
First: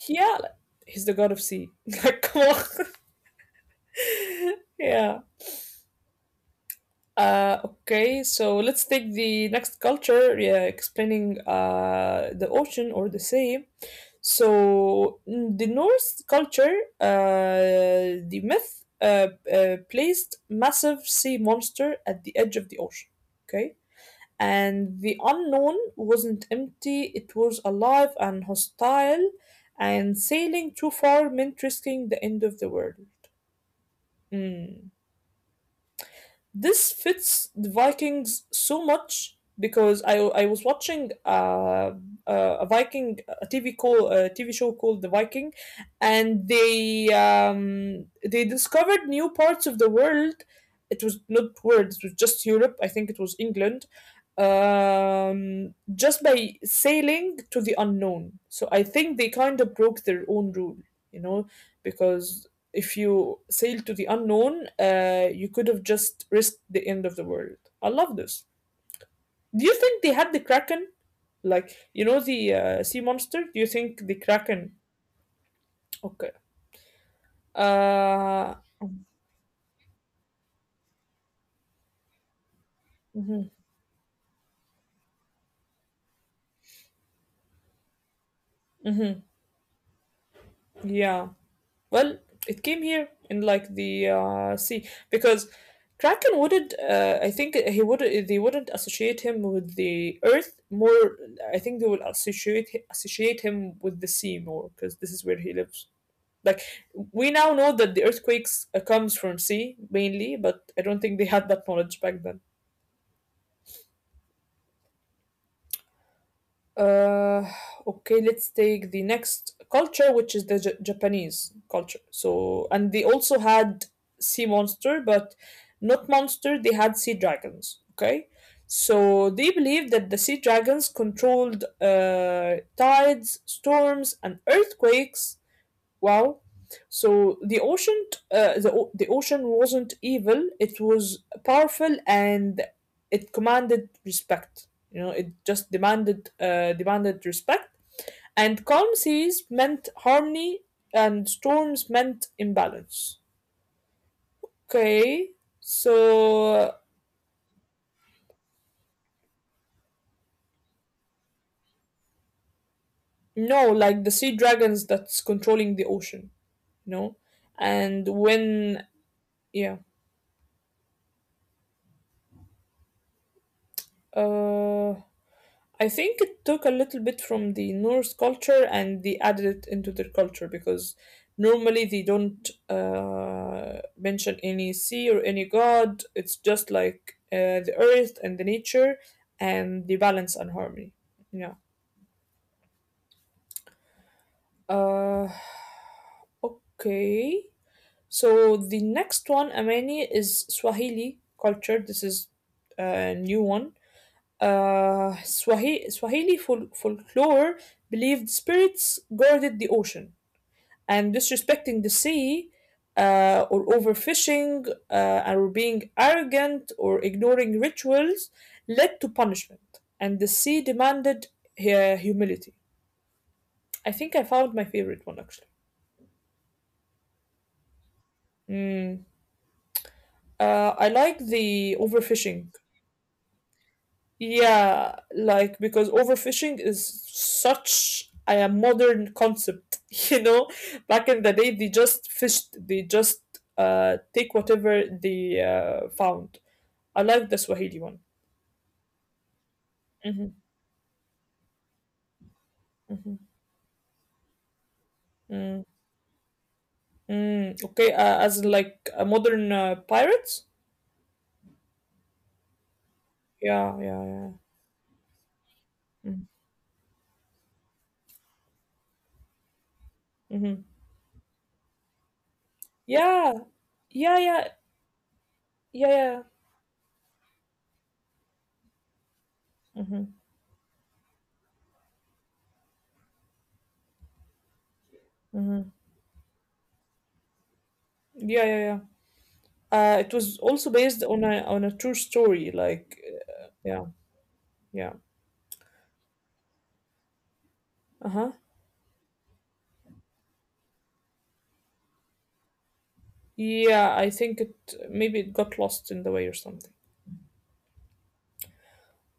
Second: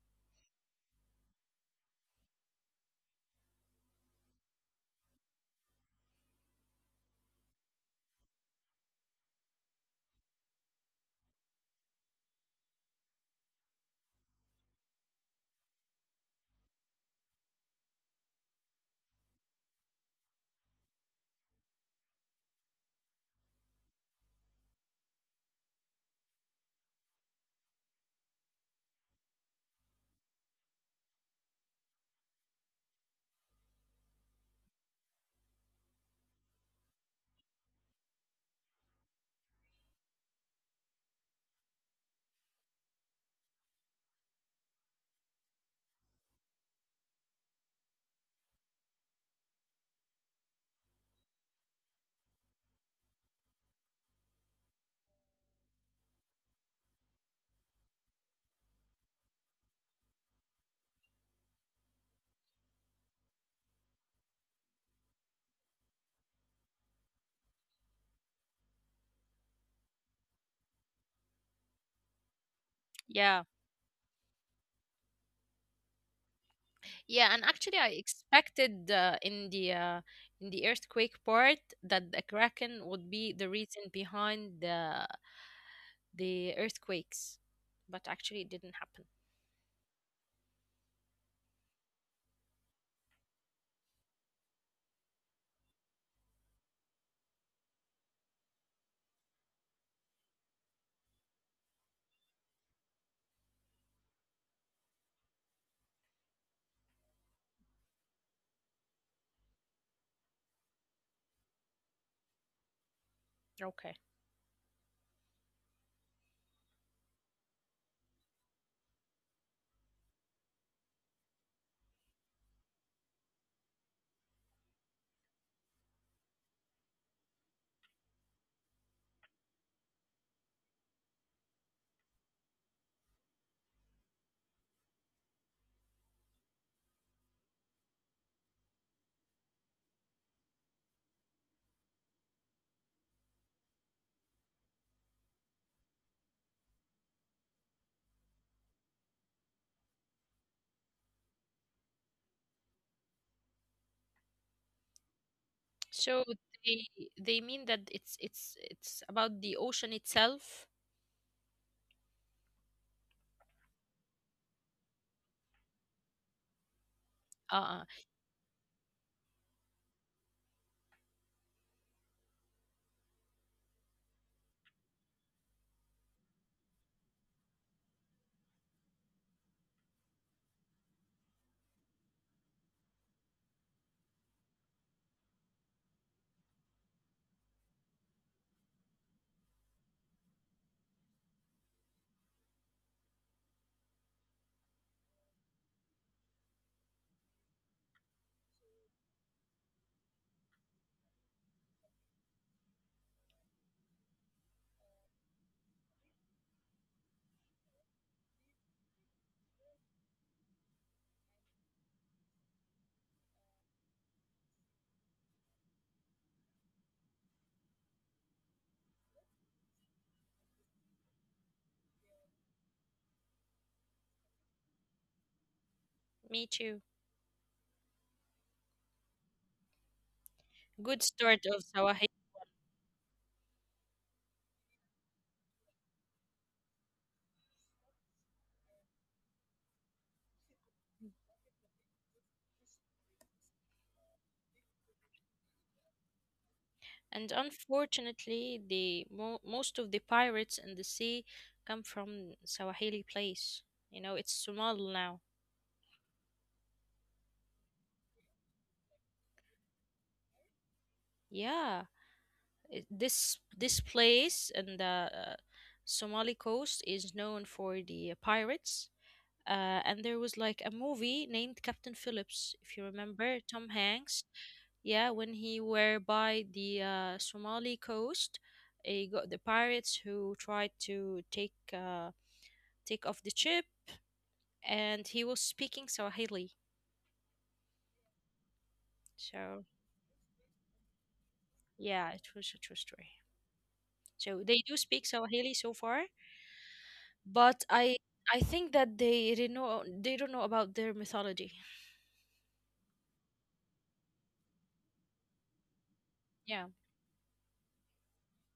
Speaker 1: yeah. Like, he's the god of sea. Like, come on. Yeah. Okay, so let's take the next culture, yeah, explaining the ocean or the sea. So mm, the Norse culture, the myth placed massive sea monster at the edge of the ocean. Okay, and the unknown wasn't empty; it was alive and hostile, and sailing too far meant risking the end of the world. Hmm. This fits the Vikings so much because I was watching a TV call a TV show called The Viking, and they discovered new parts of the world. It was not world; it was just Europe. I think it was England. Just by sailing to the unknown. So I think they kind of broke their own rule, you know, because if you sail to the unknown, you could have just risked the end of the world. I love this. Do you think they had the Kraken? Like, you know, the sea
Speaker 2: Yeah.
Speaker 1: monster? Do you think the Kraken? Okay.
Speaker 2: Yeah, and actually I
Speaker 1: Uh,
Speaker 2: expected in the earthquake part that the Kraken would be the
Speaker 1: mhm,
Speaker 2: reason behind the earthquakes. But actually it didn't happen.
Speaker 1: yeah. Well, it came here in like the sea because Kraken wouldn't. I think he would. They wouldn't associate him with the earth more. I think they would associate him with the sea more because this is where he lives. Like we now know that the earthquakes comes from sea mainly, but I don't think they had that knowledge back then.
Speaker 2: Okay.
Speaker 1: Uh, okay, let's take the next culture, which is the Japanese culture. So, and they also had sea monster, but not monster. They had sea dragons. Okay, so they believed that the sea dragons controlled tides, storms, and earthquakes. Wow. So the ocean, the ocean wasn't evil. It was powerful and it commanded respect. You know, it just demanded respect. And calm seas meant harmony, and storms meant imbalance. Okay,
Speaker 2: So
Speaker 1: so
Speaker 2: they they mean that it's about the ocean itself.
Speaker 1: no, like the sea dragons that's controlling the ocean. You know,
Speaker 2: Uh
Speaker 1: and when yeah, uh. I think it took a little bit from the Norse culture and they added it into their culture because normally they don't mention any sea or any god. It's just like the earth and the nature and the balance and harmony. Yeah. Uh, okay. So the next one, Amani, is Swahili culture. This is a new one. Swahili folklore believed spirits guarded the ocean, and disrespecting the sea, or overfishing, or being arrogant, or ignoring rituals led to punishment, and the sea demanded humility. I think I found my favorite one actually.
Speaker 2: Me too.
Speaker 1: Mm. I
Speaker 2: Good
Speaker 1: like
Speaker 2: start of
Speaker 1: the
Speaker 2: Sawahid.
Speaker 1: overfishing. Yeah, like because overfishing is such a modern concept, you know. Back in the day, they just fished, they just take whatever they found. I
Speaker 2: And
Speaker 1: like the Swahili one.
Speaker 2: unfortunately, the most of the
Speaker 1: Hmm.
Speaker 2: pirates in the sea come from Swahili
Speaker 1: Hmm.
Speaker 2: place. You know, it's Somali now.
Speaker 1: Mm, mm. Okay, as in like a modern pirates.
Speaker 2: Yeah, this
Speaker 1: Yeah, yeah, yeah.
Speaker 2: place and the
Speaker 1: Mm-hmm.
Speaker 2: Somali coast is known for the pirates. And there was
Speaker 1: Mm-hmm.
Speaker 2: like a movie named Captain Phillips, if you
Speaker 1: Yeah,
Speaker 2: remember, Tom
Speaker 1: yeah, yeah,
Speaker 2: Hanks. Yeah, when
Speaker 1: yeah,
Speaker 2: he
Speaker 1: yeah.
Speaker 2: were by the Somali coast, he got the
Speaker 1: Mm-hmm.
Speaker 2: pirates who tried to take off the ship,
Speaker 1: Mm-hmm.
Speaker 2: and he was speaking Swahili.
Speaker 1: Yeah, yeah, yeah. It was
Speaker 2: So
Speaker 1: also based on a true story.
Speaker 2: yeah,
Speaker 1: Like,
Speaker 2: it was a true
Speaker 1: yeah,
Speaker 2: story.
Speaker 1: yeah,
Speaker 2: So they do speak Swahili so far,
Speaker 1: uh huh,
Speaker 2: but I think that they don't know about their mythology.
Speaker 1: yeah. I think it maybe it got lost in the way or something.
Speaker 2: Yeah,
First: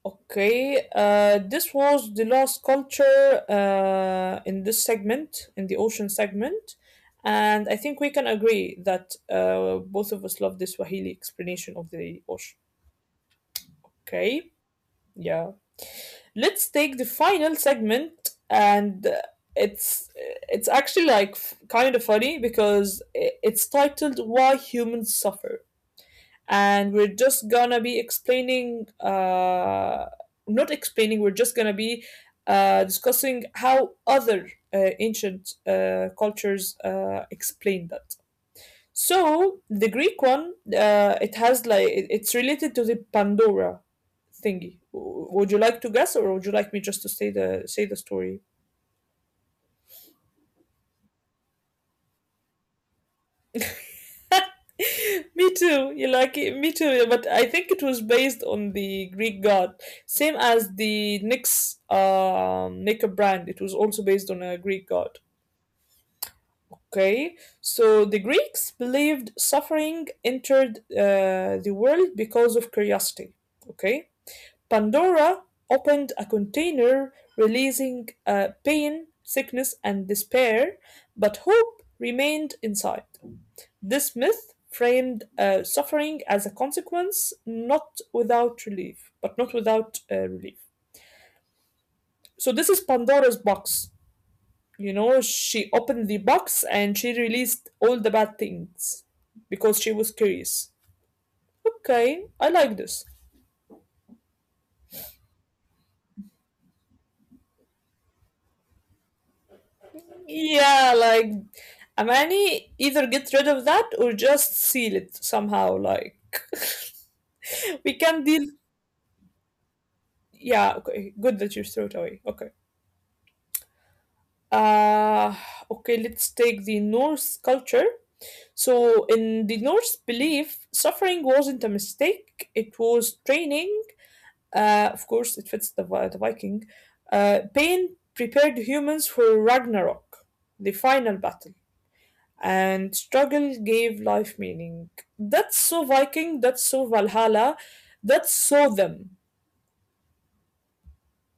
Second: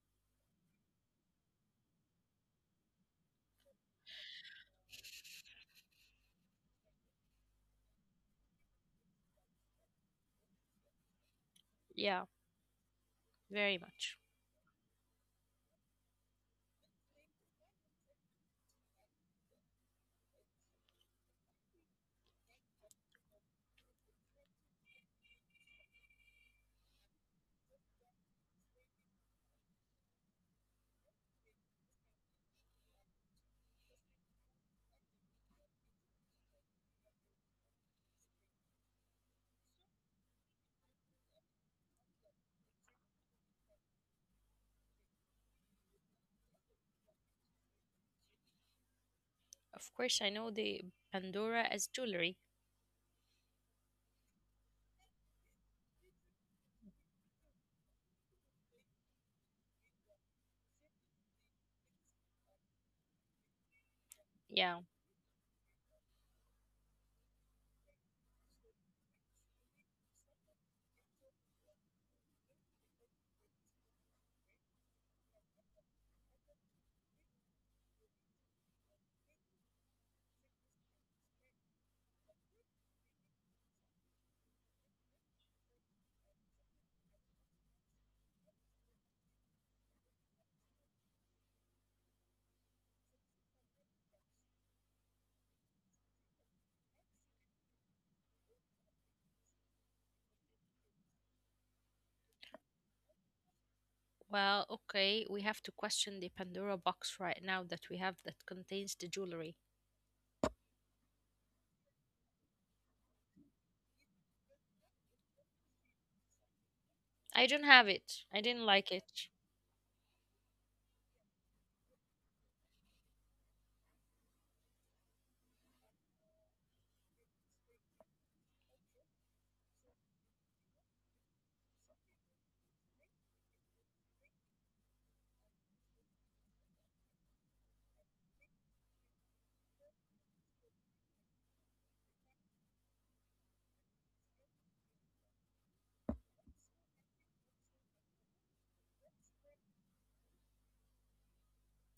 Speaker 1: Okay, this was the last culture in this segment, in the ocean segment, and I think we can agree that both of us love the Swahili explanation of
Speaker 2: yeah,
Speaker 1: the ocean.
Speaker 2: very much.
Speaker 1: Okay, yeah. Let's take the final segment and it's actually like kind of funny because it's titled why humans suffer, and we're just gonna be explaining not explaining, we're just gonna be discussing how other ancient cultures explain that. So the Greek one, it has like it's related to the Pandora thingy. Would you like to guess, or would you like me just to say the story?
Speaker 2: Of course, I know the Pandora as jewelry.
Speaker 1: Me too. You like it? Me too. But I think it was based on the Greek god, same as the Nyx makeup brand. It was also based on
Speaker 2: Yeah.
Speaker 1: a Greek god. Okay, so the Greeks believed suffering entered the world because of curiosity. Okay, Pandora opened a container releasing pain, sickness, and despair, but hope remained inside. This myth framed suffering as a consequence, not without relief. So, this is Pandora's box. You know, she opened the box and she released all the bad things because she was curious. Okay, I like this.
Speaker 2: Well, okay, we have to question the Pandora box right now that we have that contains the jewelry.
Speaker 1: Yeah, like Amani either get rid of that or just seal it somehow. Like
Speaker 2: I don't have it.
Speaker 1: we
Speaker 2: I
Speaker 1: can
Speaker 2: didn't
Speaker 1: deal.
Speaker 2: like it.
Speaker 1: Yeah, okay. Good that you threw it away. Okay. Uh okay, let's take the Norse culture. So in the Norse belief, suffering wasn't a mistake, it was training. Of course it fits the the Viking. Pain prepared humans for Ragnarok, the final battle, and struggle gave life meaning. That's so Viking, that's so Valhalla, that's so them.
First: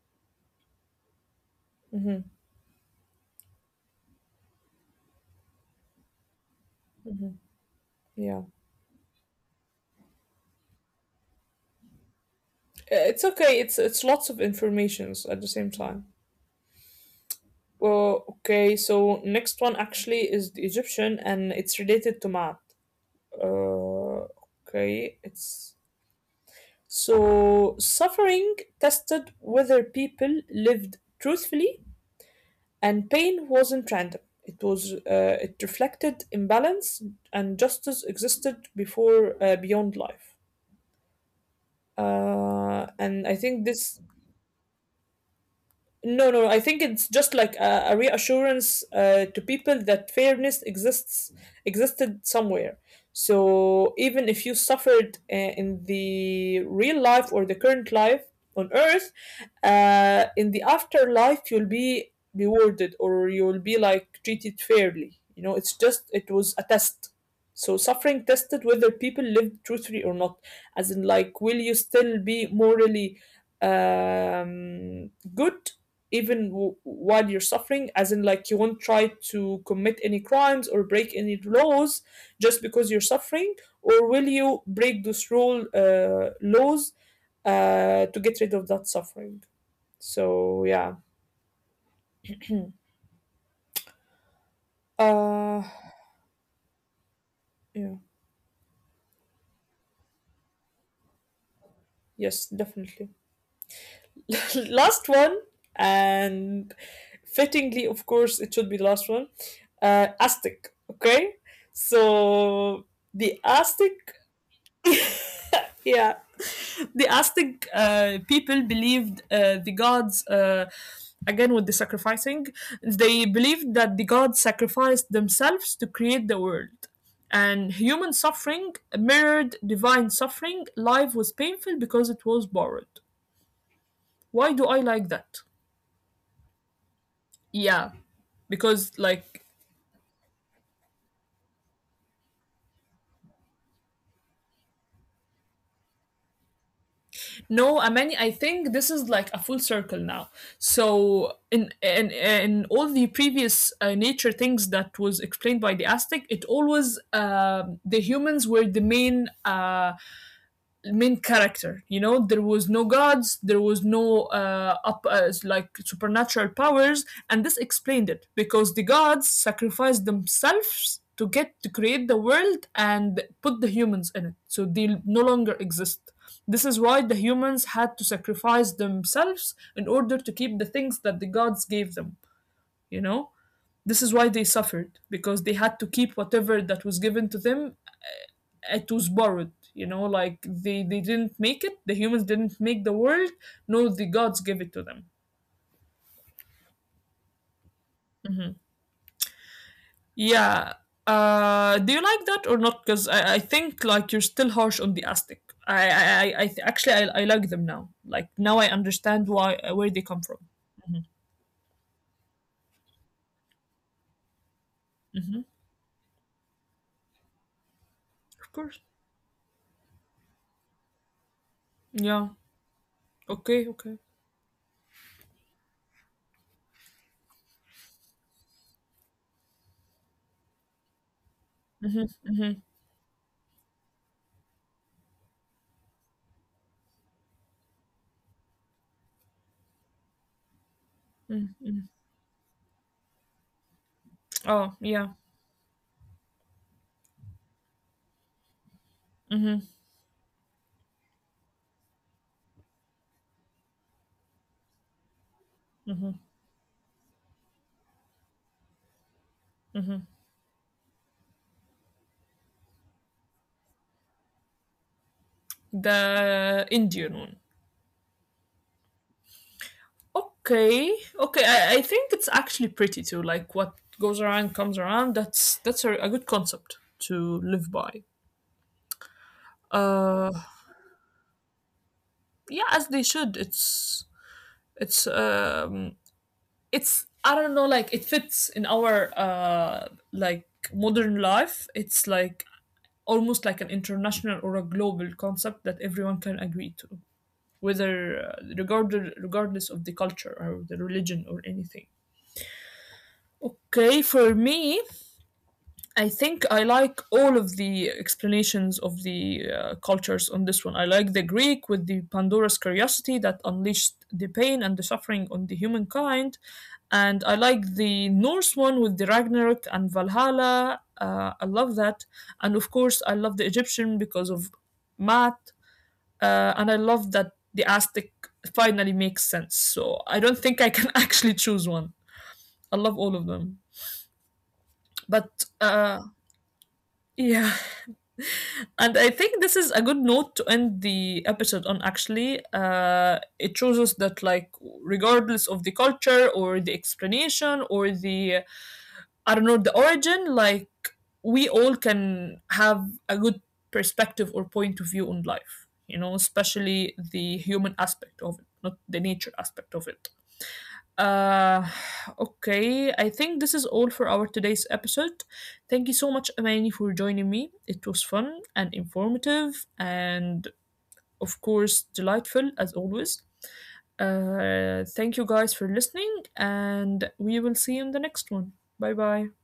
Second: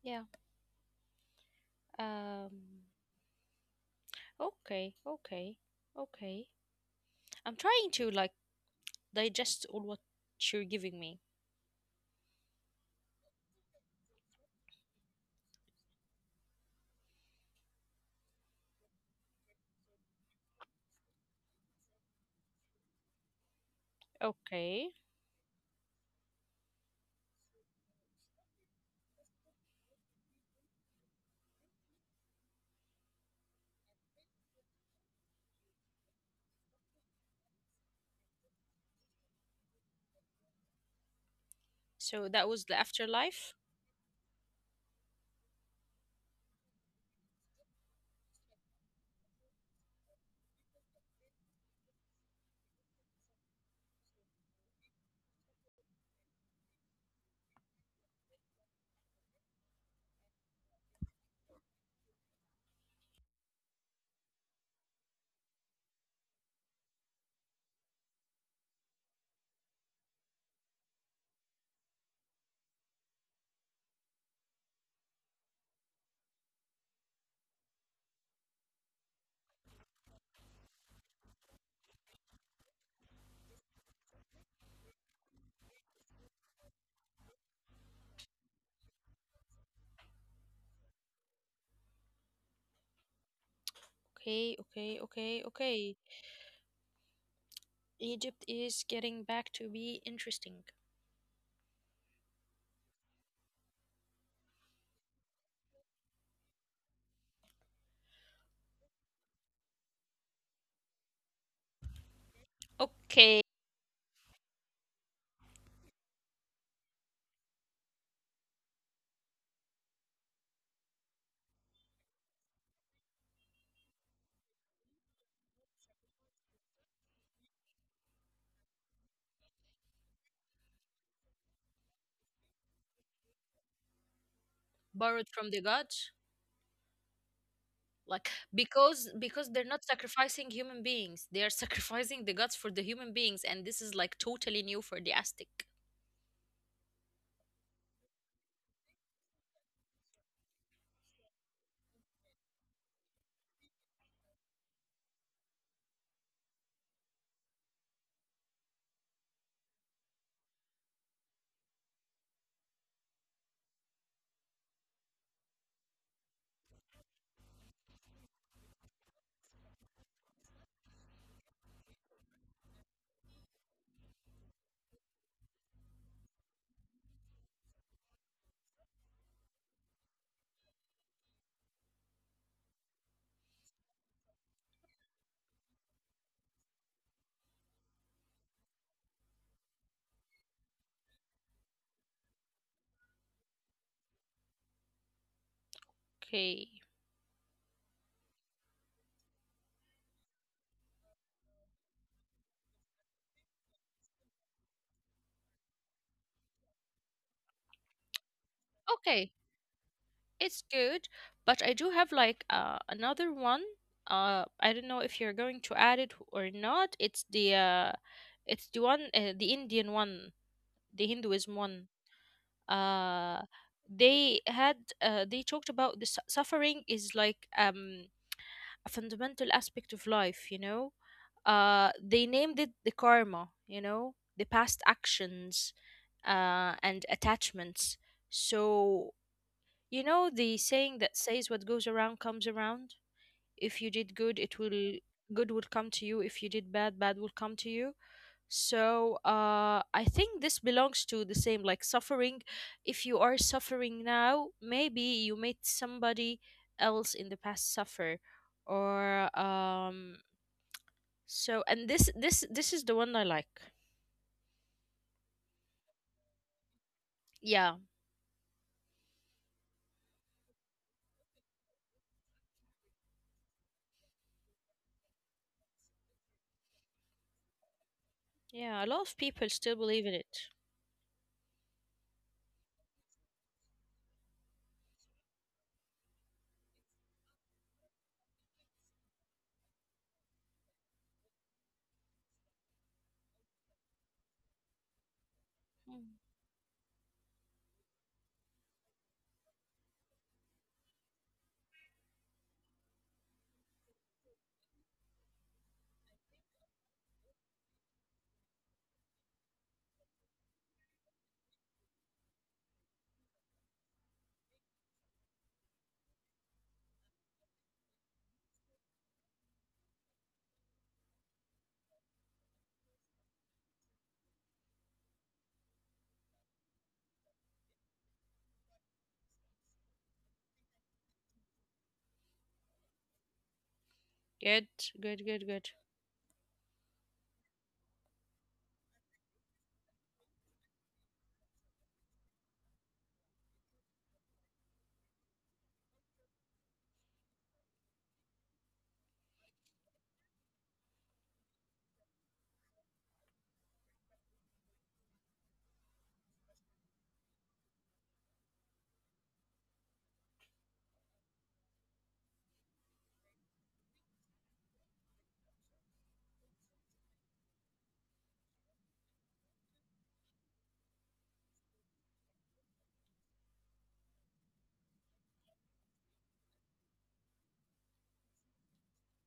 Speaker 2: Yeah.
Speaker 1: Hmm.
Speaker 2: Um. Okay. Okay. Okay. I'm trying to like
Speaker 1: Yeah.
Speaker 2: digest all what you're giving me.
Speaker 1: It's okay, it's lots of informations at the same time. Well, okay, so next one actually is the Egyptian and it's related to math. Uh,
Speaker 2: Okay.
Speaker 1: okay, it's so suffering tested whether people lived truthfully. And pain wasn't random. It was it reflected imbalance, and justice existed before beyond life.
Speaker 2: So that was the
Speaker 1: And I
Speaker 2: afterlife.
Speaker 1: think this no, no, no. I think it's just like a reassurance to people that fairness exists existed somewhere. So even if you suffered in the real life or the current life on Earth, in the afterlife you'll be rewarded or you'll be like treated fairly. You know, it was a test. So suffering tested whether people lived truthfully or not, as in like, will you still be morally good even while you're suffering, as in like you won't try to commit any crimes or break any laws just because you're suffering, or will you break those rule laws to get rid of that suffering. So yeah.
Speaker 2: Okay, okay, okay, okay.
Speaker 1: uh
Speaker 2: Egypt
Speaker 1: yeah,
Speaker 2: is getting back to be interesting.
Speaker 1: yes definitely. Last one, and fittingly of course it should be the last one. Aztec, okay. So
Speaker 2: Okay.
Speaker 1: the Aztec, yeah, the Aztec people believed the gods, again with the sacrificing, they believed that the gods sacrificed themselves to create the world. And human suffering mirrored divine suffering. Life was painful because it was borrowed. Why do I
Speaker 2: Borrowed
Speaker 1: like
Speaker 2: from the
Speaker 1: that?
Speaker 2: gods?
Speaker 1: Yeah,
Speaker 2: Like because
Speaker 1: because
Speaker 2: because they're
Speaker 1: like
Speaker 2: not sacrificing human beings. They are sacrificing the gods for the human beings, and this is like totally new for the Aztec.
Speaker 1: no, I mean, I think this is like a full circle now. So in all the previous nature things that was explained by the Aztec, it always the humans were the main main character, you know. There was no gods, there was no up like supernatural powers, and this explained it because the gods sacrificed themselves to get to create the world and put the humans in it, so they no longer exist. This is why the humans had to sacrifice themselves in order to keep the things that the gods gave them, you know. This is why they suffered because they had to keep whatever that was given to them. It was borrowed, you know, like they didn't make it, the humans didn't make the world. No, the gods give it to them.
Speaker 2: Okay.
Speaker 1: Yeah. Do you like that or not, because I think like you're still harsh on the Aztec. Actually I like them now. Like now I understand why
Speaker 2: Okay.
Speaker 1: where they come from.
Speaker 2: It's good, but I do have like another one. I don't know if you're going to add it or not.
Speaker 1: Of course,
Speaker 2: It's the one the Indian one, the Hinduism one.
Speaker 1: yeah, okay,
Speaker 2: Uh,
Speaker 1: okay.
Speaker 2: they had they talked about the suffering is like a fundamental aspect of life. You know, they named it the karma. You know, the past actions, and attachments. So you know the saying that says what goes around comes around? If you did good,
Speaker 1: Oh
Speaker 2: it
Speaker 1: yeah,
Speaker 2: will good will come to you. If you did bad, bad will come to you. So I think this belongs to the same like suffering. If you are suffering now, maybe you made somebody else in the past suffer, or. So and this is the one I like.
Speaker 1: the Indian one.
Speaker 2: Yeah,
Speaker 1: Okay, okay. I think it's actually pretty too. Like what goes around comes around. That's a good concept to live by.
Speaker 2: yeah. A lot of people still
Speaker 1: Uh,
Speaker 2: believe in it.
Speaker 1: yeah, as they should. It's um it's I don't know. Like it fits in our like modern life. It's like almost like an international or a global concept that everyone
Speaker 2: Mm.
Speaker 1: can agree to, whether regardless of the culture or the religion or anything. Okay, for me, I think I like all of the explanations of the cultures on this one. I like the Greek with the Pandora's curiosity that unleashed the pain and the suffering on the humankind, and I like the Norse one with the Ragnarok and Valhalla. I love that, and of course I love the Egyptian because of Matt, and I love that the Aztec finally makes sense. So I don't think I can actually choose one. I love all of them,
Speaker 2: Good,
Speaker 1: but
Speaker 2: good, good, good.
Speaker 1: yeah. And I think this is a good note to end the episode on actually. It shows us that, like, regardless of the culture or the explanation or I don't know, the origin, like, we all can have a good perspective or point of view on life, you know, especially the human aspect of it, not the nature aspect of it. Uh, okay. I think this is all for our today's episode. Thank you so much, Amani, for joining me. It was fun and informative, and of course, delightful as always. Thank you guys for listening, and we will see you in the next one. Bye bye.